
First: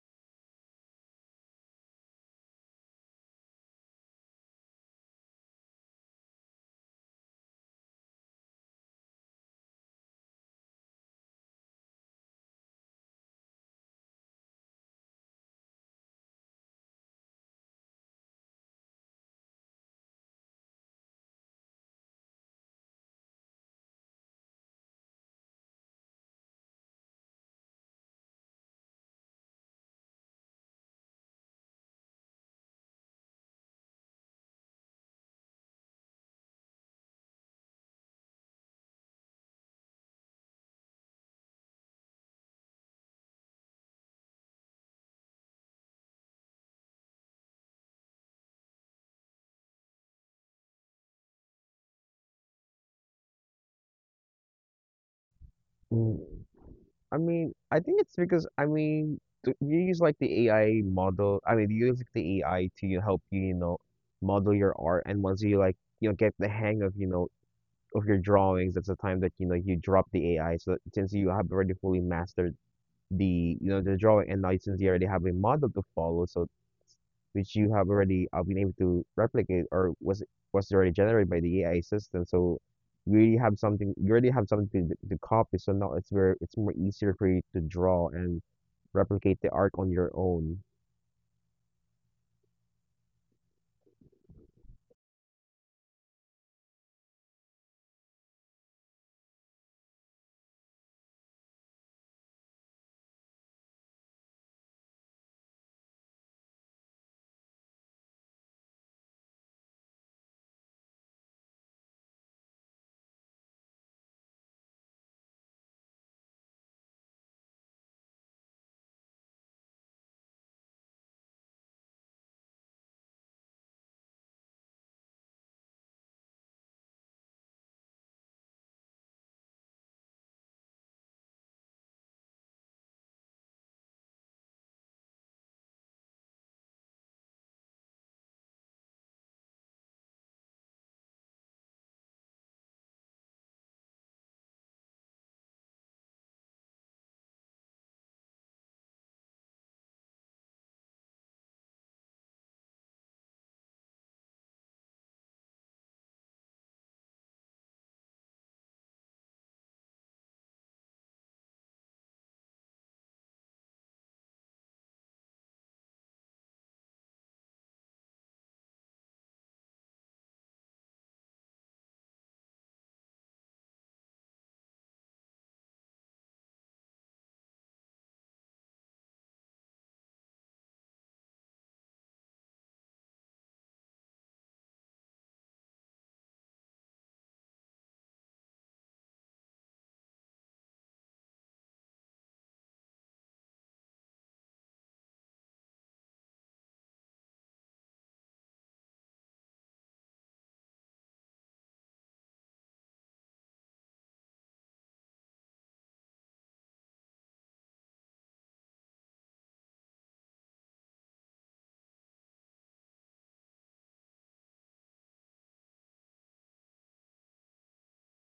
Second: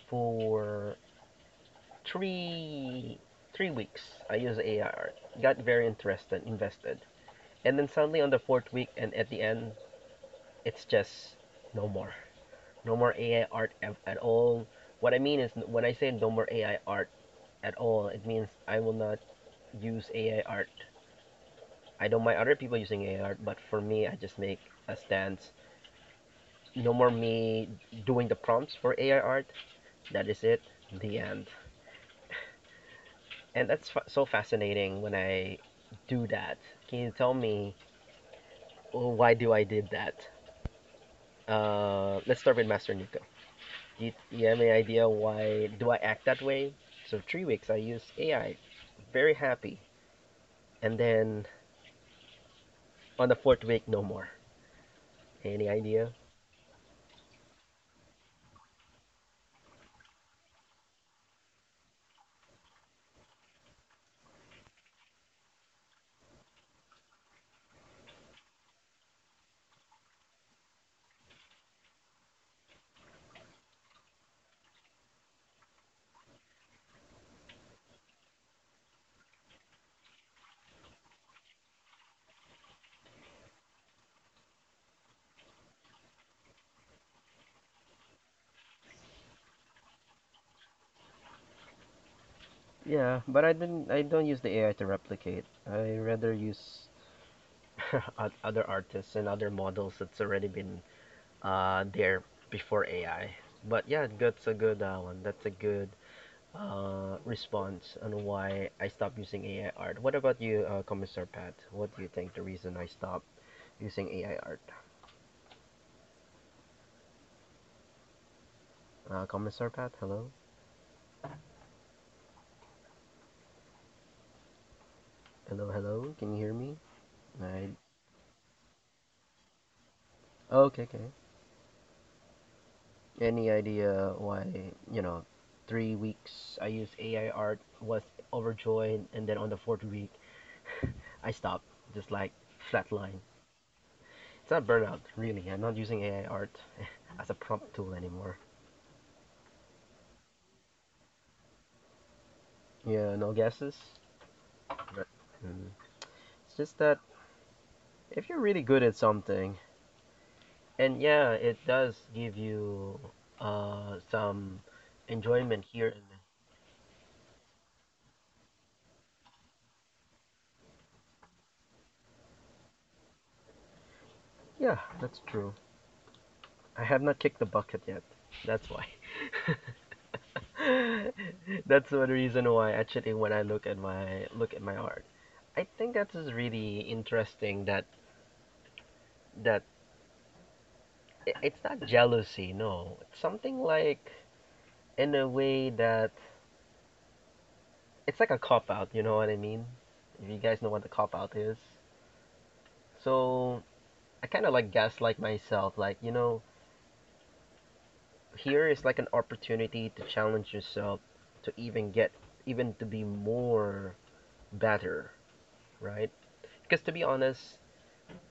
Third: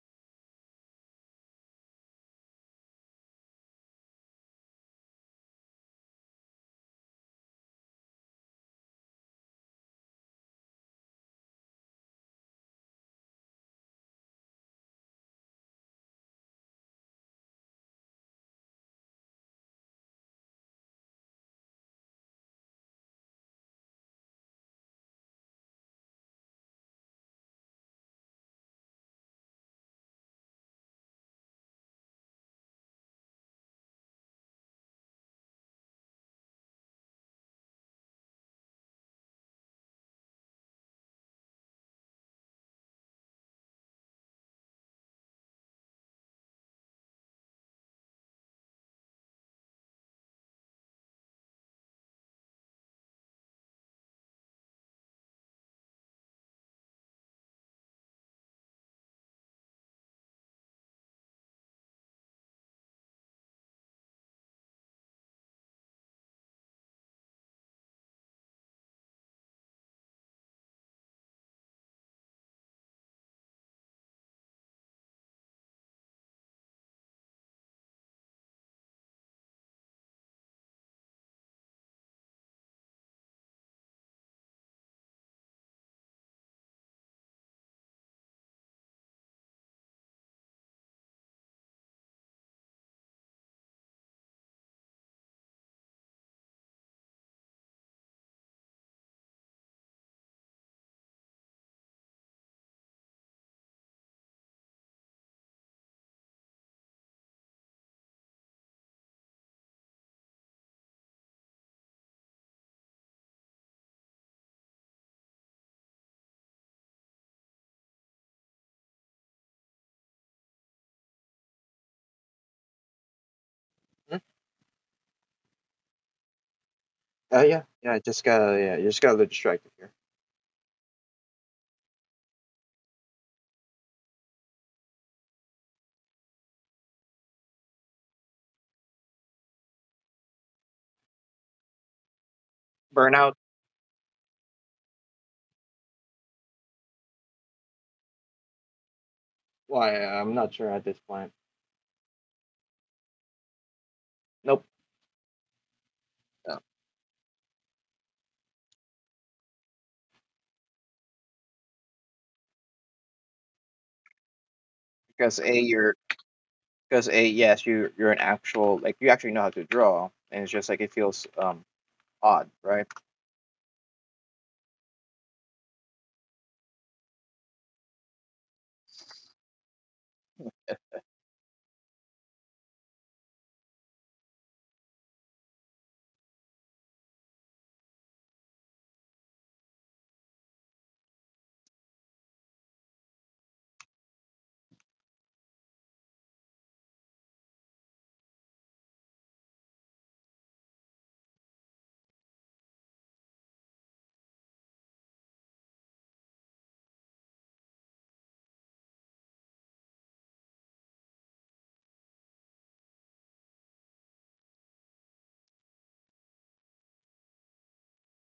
Speaker 1: for three three weeks. I used AR, got very interested, invested, and then suddenly on the fourth week and at the end, it's just no more, no more AI art at all. What I mean is, when I say no more AI art at all, it means I will not use AI art. I don't mind other people using AI art, but for me, I just make a stance. No more me doing the prompts for AI art. That is it. The end. And that's so fascinating when I do that. Can you tell me, oh, why do I did that? Let's start with Master Nico. Do you have any idea why do I act that way? So 3 weeks I use AI, very happy, and then on the fourth week no more. Any idea?
Speaker 3: Mm. I mean, I think it's because I mean, you use like the AI model. I mean, you use like, the AI to help you, model your art. And once you like, get the hang of, of your drawings, that's the time that, you drop the AI. So since you have already fully mastered the the drawing and license, you already have a model to follow, so which you have already been able to replicate, or was already generated by the AI system. So you already have something, you already have something to copy, so now it's where it's more easier for you to draw and replicate the art on your own.
Speaker 1: Yeah, but I didn't. I don't use the AI to replicate. I rather use. Other artists and other models that's already been there before AI. But yeah, that's a good one. That's a good response on why I stopped using AI art. What about you, Commissar Pat? What do you think the reason I stopped using AI art? Commissar Pat, hello? Hello, hello? Can you hear me?
Speaker 2: Yeah,
Speaker 1: I...
Speaker 2: yeah. Yeah, you just gotta look distracted here.
Speaker 1: oh, okay, okay. Any idea why, you know, 3 weeks I used AI art, was overjoyed, and then on the fourth week, I stopped. Just like flatline.
Speaker 2: Burnout?
Speaker 1: It's not burnout, really. I'm not using AI art as a prompt tool anymore.
Speaker 2: Why? I'm not sure at this point.
Speaker 1: Yeah, no guesses?
Speaker 2: Nope.
Speaker 1: But, mm. It's
Speaker 2: No.
Speaker 1: just that if you're really good at something, and yeah, it does give you some
Speaker 2: Because a,
Speaker 1: enjoyment here
Speaker 2: you're
Speaker 1: and
Speaker 2: because a, yes, you're an actual, like, you actually know how to draw, and it's just like, it feels odd, right?
Speaker 1: there. Yeah, that's true. I have not kicked the bucket yet. That's why. That's one reason why actually when I look at my art, I think that is really interesting that that it's not jealousy, no. It's something like, in a way, that it's like a cop out, you know what I mean? If you guys know what the cop out is. So I kind of like gaslight myself. Like, here is like an opportunity to challenge yourself to even to be more better, right? Because to be honest,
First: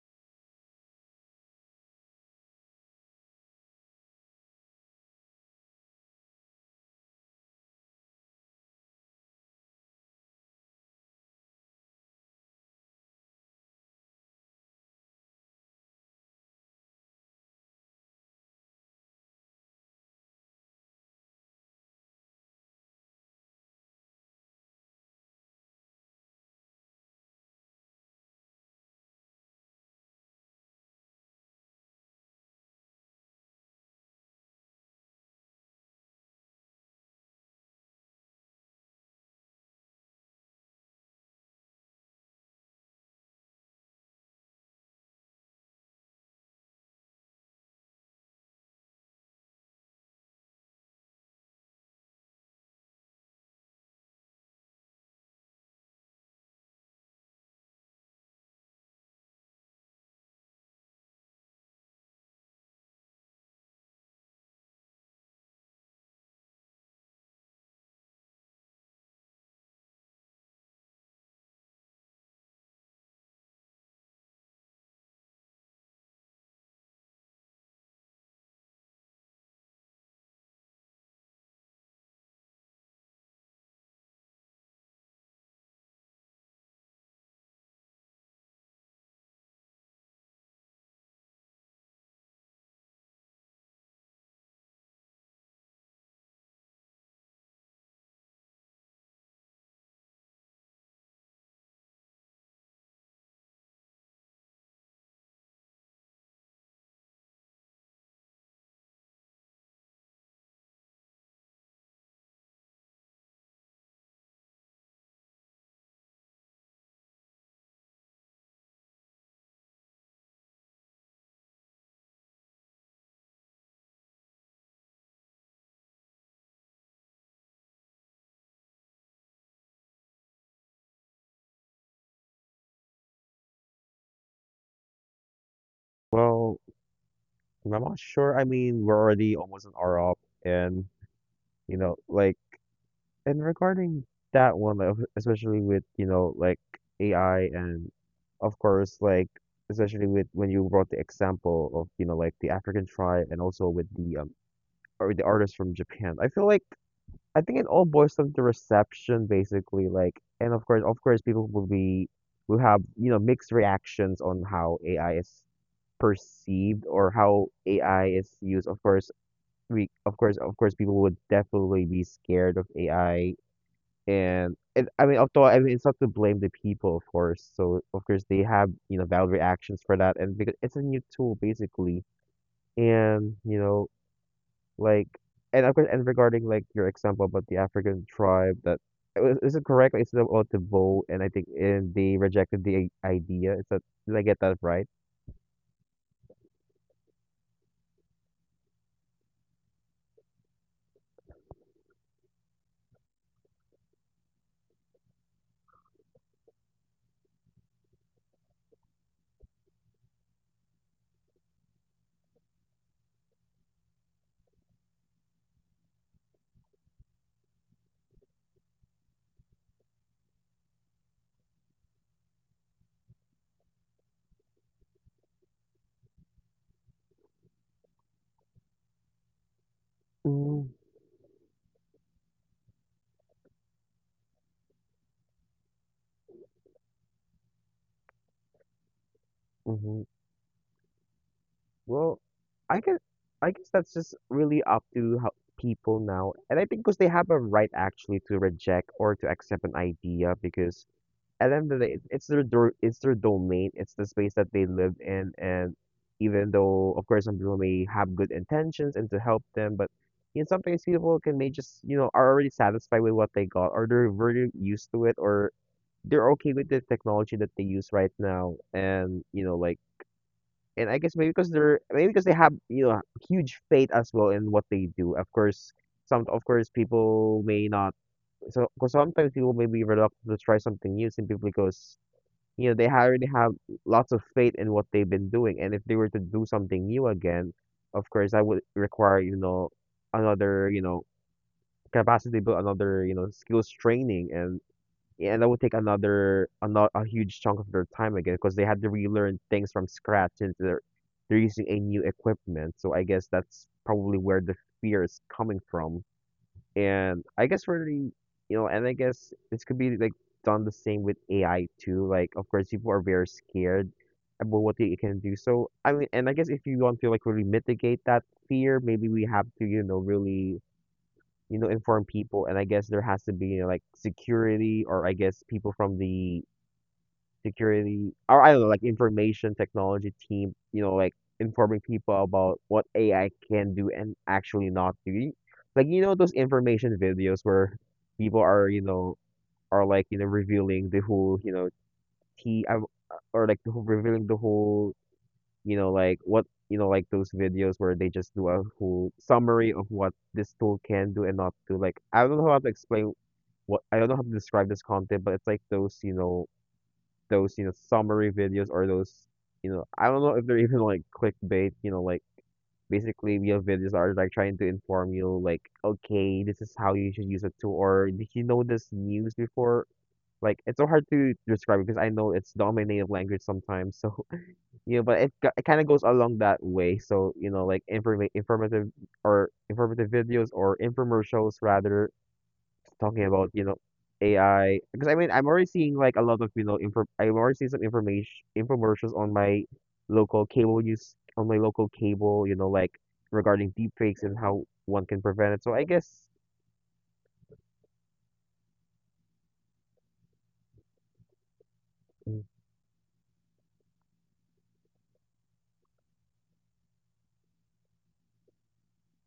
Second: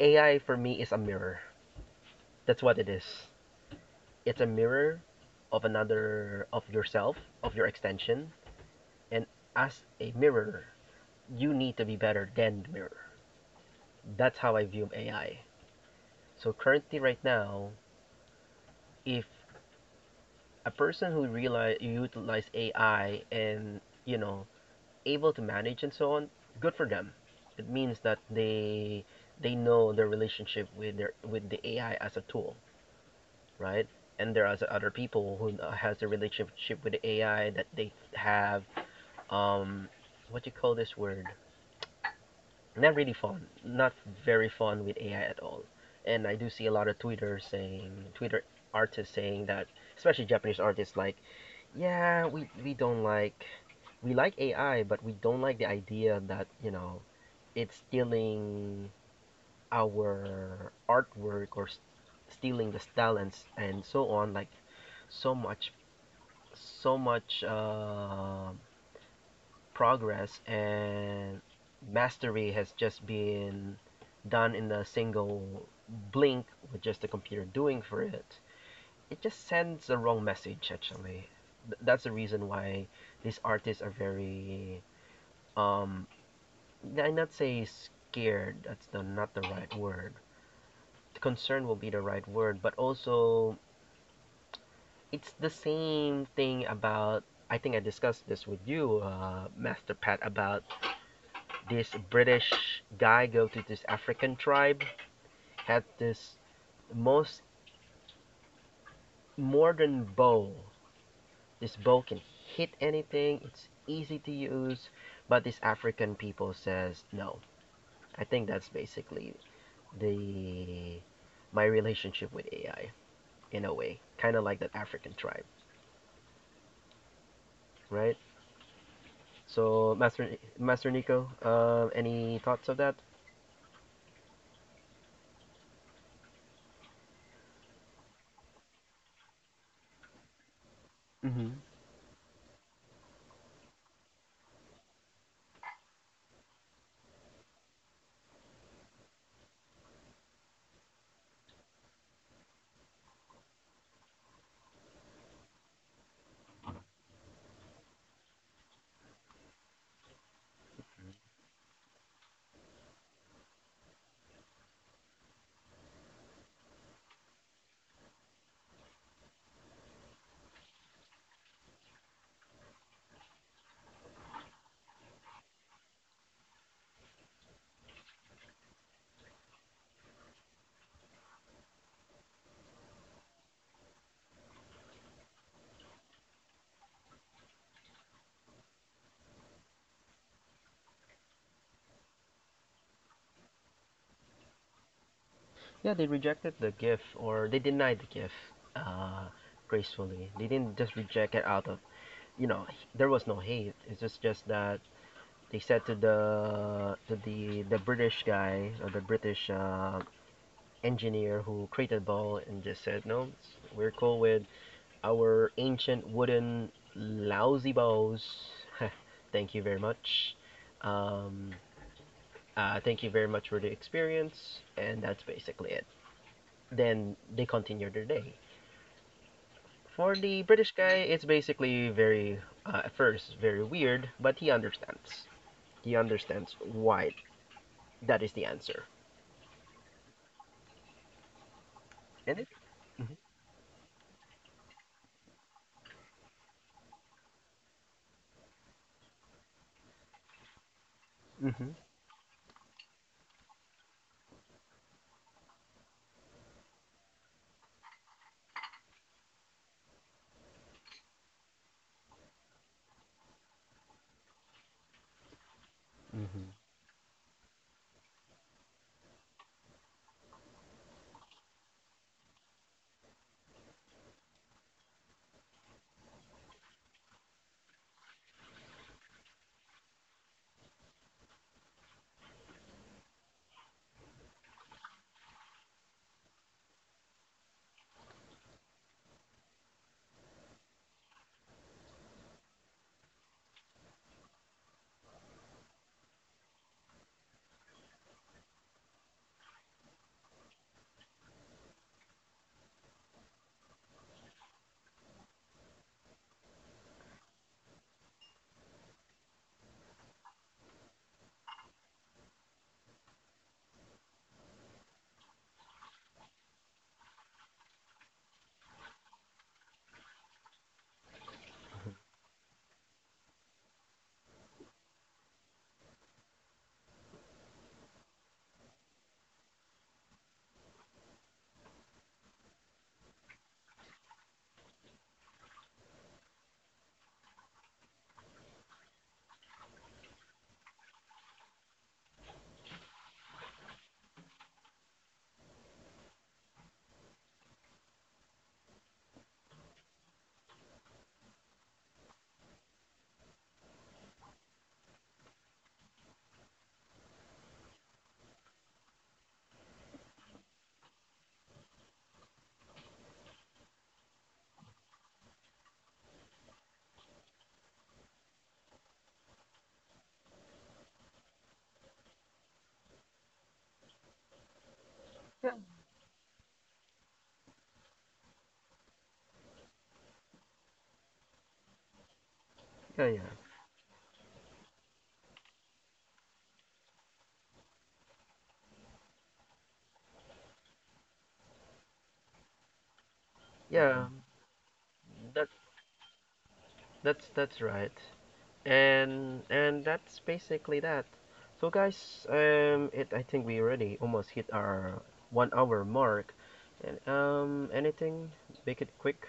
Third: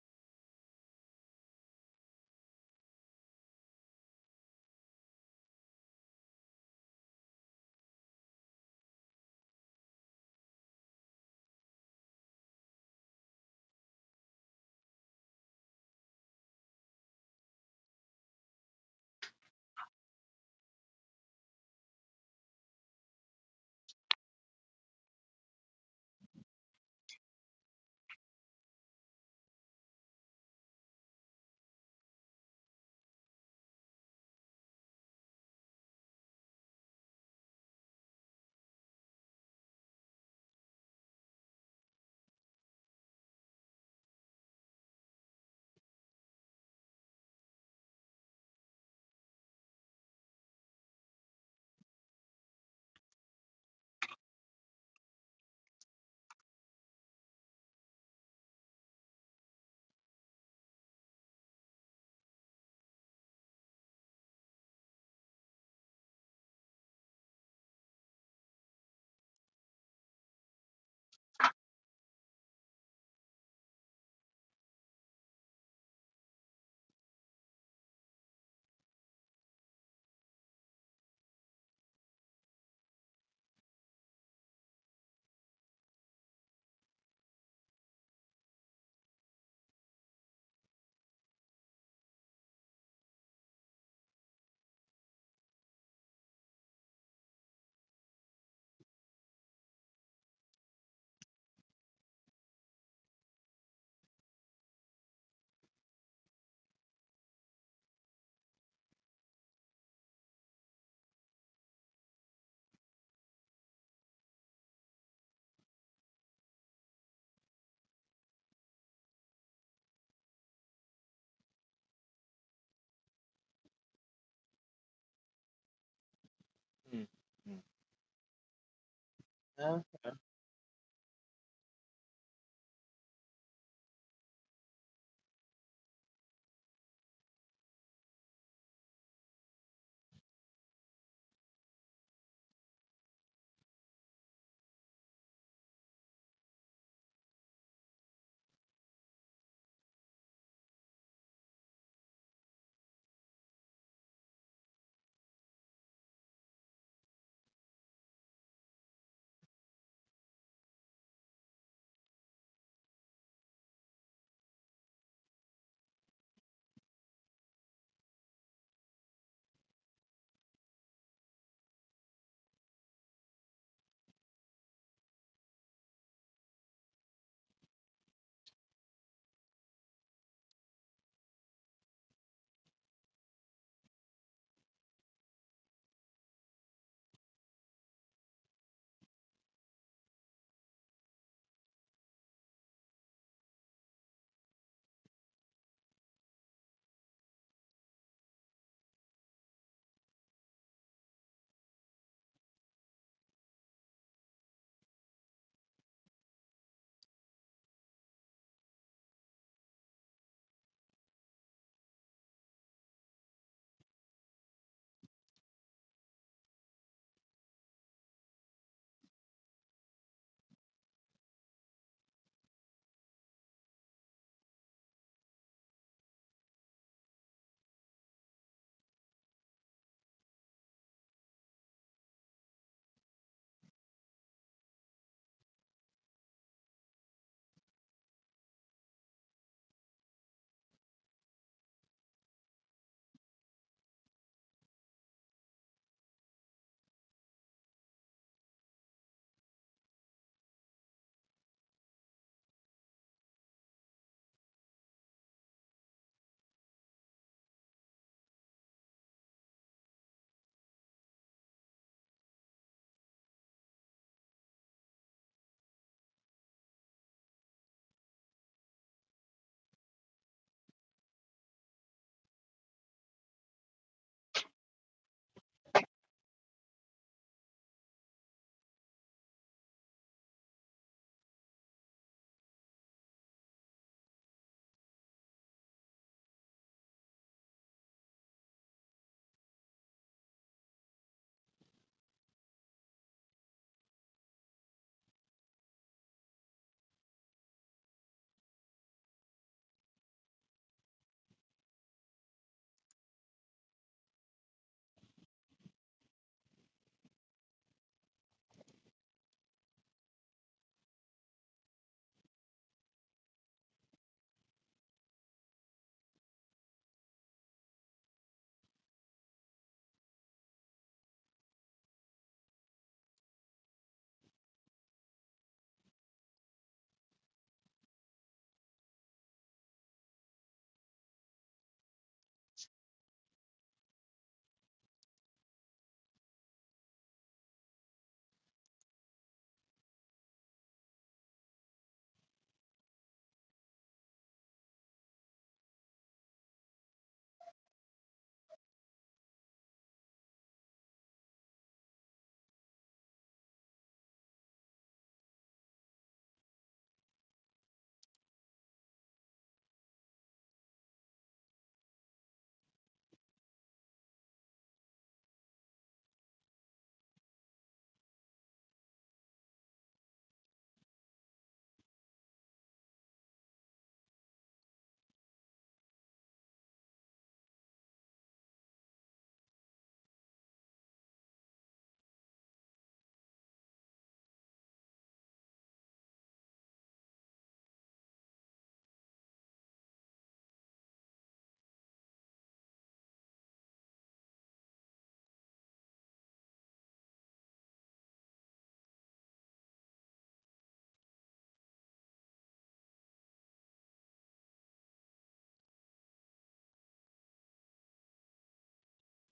Speaker 1: AI for me is a mirror. That's what it is. It's a mirror of another, of yourself, of your extension. And as a mirror, you need to be better than the mirror. That's how I view AI. So currently, right now, if a person who realize utilize AI and able to manage and so on, good for them. It means that they know their relationship with their with the AI as a tool, right? And there are other people who has a relationship with the AI that they have um what do you call this word, not really fun, not very fun with AI at all. And I do see a lot of Twitter artists saying that, especially Japanese artists, like, yeah, we don't like, we like AI, but we don't like the idea that, it's stealing our artwork or stealing the style, and, so on, like, so much, so much, progress and mastery has just been done in a single blink with just the computer doing for it. It just sends the wrong message, actually. That's the reason why these artists are very, um I not say scared, that's not the right word. Concern will be the right word, but also it's the same thing about, I think I discussed this with you, Master Pat, about this British guy go to this African tribe, had this most modern bow. This bow can hit anything. It's easy to use, but this African people says no. I think that's basically the my relationship with AI, in a way, kind of like that African tribe,
Speaker 2: Mm. Mm.
Speaker 1: right?
Speaker 2: Uh,
Speaker 1: So, Master Nico, any thoughts of that?
Speaker 3: Well, I'm not sure. I mean, we're already almost an hour up, and
Speaker 1: Hmm.
Speaker 3: like. And regarding that one, like, especially with, like AI, and of course, like especially with when you brought the example of, like the African tribe, and also with the or the artist from Japan. I feel like, I think it all boils down to reception basically, like. And of course people will be will have, mixed reactions on how AI is perceived or how AI is used. Of course, of course people would definitely be scared of AI, and it, I mean, although I mean, it's not to blame the people, of course. So of course they have valid reactions for that, and because it's a new tool basically, and like, and of course, and regarding like your example about the African tribe that is it correct? It's about the vote, and I think and they rejected the idea. Is that, did I get that right?
Speaker 1: Yeah, they rejected the gift, or they denied the gift uh, gracefully. They didn't just reject it out of, you know there was no hate. It's just that they said to the British guy, or the British engineer who created the ball, and just said no, we're cool with our ancient wooden lousy bows. Thank you very much. Um, Thank you very much for the experience, and that's basically it. Then they continued their day. For the
Speaker 3: Mm-hmm.
Speaker 1: British guy, it's basically at first, very weird, but he understands. He understands why that is the answer.
Speaker 3: Well,
Speaker 1: And it,
Speaker 3: I guess
Speaker 1: mm-hmm.
Speaker 3: I guess that's just really up to how people now, and I think because they have a right actually to reject or to accept an idea, because at the
Speaker 1: Mm-hmm.
Speaker 3: end of the day, it's their it's their domain, it's the space that they live in, and even though of course some people may have good intentions and to help them, but in some cases people can may just are already satisfied with what they got, or they're very used to it, or they're
Speaker 1: Mm-hmm.
Speaker 3: okay with the technology that they use right now, and like, and I guess maybe because they have huge faith as well in what they do. Of course, some of course people may not, so because sometimes people may be reluctant to try something new simply because they already have lots of faith in what they've been doing, and if they were to do something new again, of course that would require another capacity build, another skills training, and yeah, and that would take another a huge chunk of their time again because they had to relearn things from scratch since they're using a new equipment. So I guess that's probably where the fear is coming from. And I guess really, and I guess this could be like done the same with AI too. Like, of course, people are very scared about what they can do. So I mean, and I guess if you want to like really mitigate that fear, maybe we have to, really inform people, and I guess there has to be like security, or I guess people from the security, or I don't know, like information technology team, like informing people about what AI can do and actually not do. Like, those information videos where people are, are like, revealing the whole, T I- or like the whole revealing the whole, like what like those videos where they just do a whole summary of what this tool can do and not do. Like, I don't know how to explain what, I don't know how to describe this content, but it's like those, those, summary videos, or those, I don't know if they're even like clickbait, like basically we have videos that are like trying to inform you like, okay, this is how you should use a tool, or did you know this news before? Like it's so hard to describe because I know it's not my native language sometimes. So yeah, but it it kind of goes along that way. So like informative or informative videos or infomercials rather
Speaker 1: Yeah, yeah,
Speaker 3: talking about, AI. Because I mean, I'm already seeing like a lot of, you know, inform I'm already seeing some information infomercials on my local cable use on my local cable, like regarding
Speaker 1: yeah.
Speaker 3: deepfakes and how one can
Speaker 1: That
Speaker 3: prevent it. So I guess
Speaker 1: that's right. And that's basically that. So guys, it I think we already almost hit our 1 hour mark. And Anything, make it quick,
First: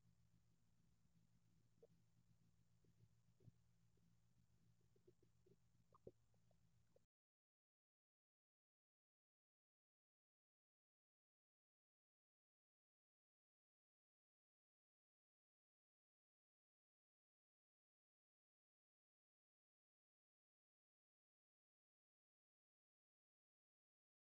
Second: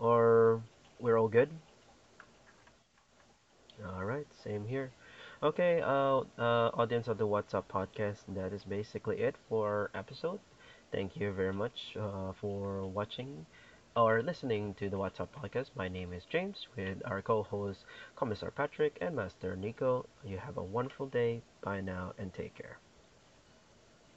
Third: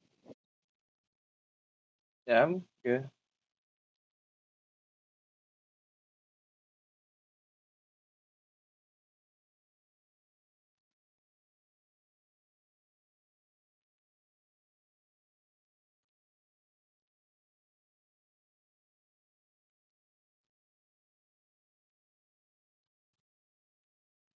Speaker 1: or we're all good.
Speaker 2: yeah, I'm good.
Speaker 1: All right, same here. Okay, audience of the What's Up podcast, that is basically it for our episode. Thank you very much for watching or listening to the What's Up podcast. My name is James, with our co hosts, Commissar Patrick and Master Nico. You have a wonderful day. Bye now and take care.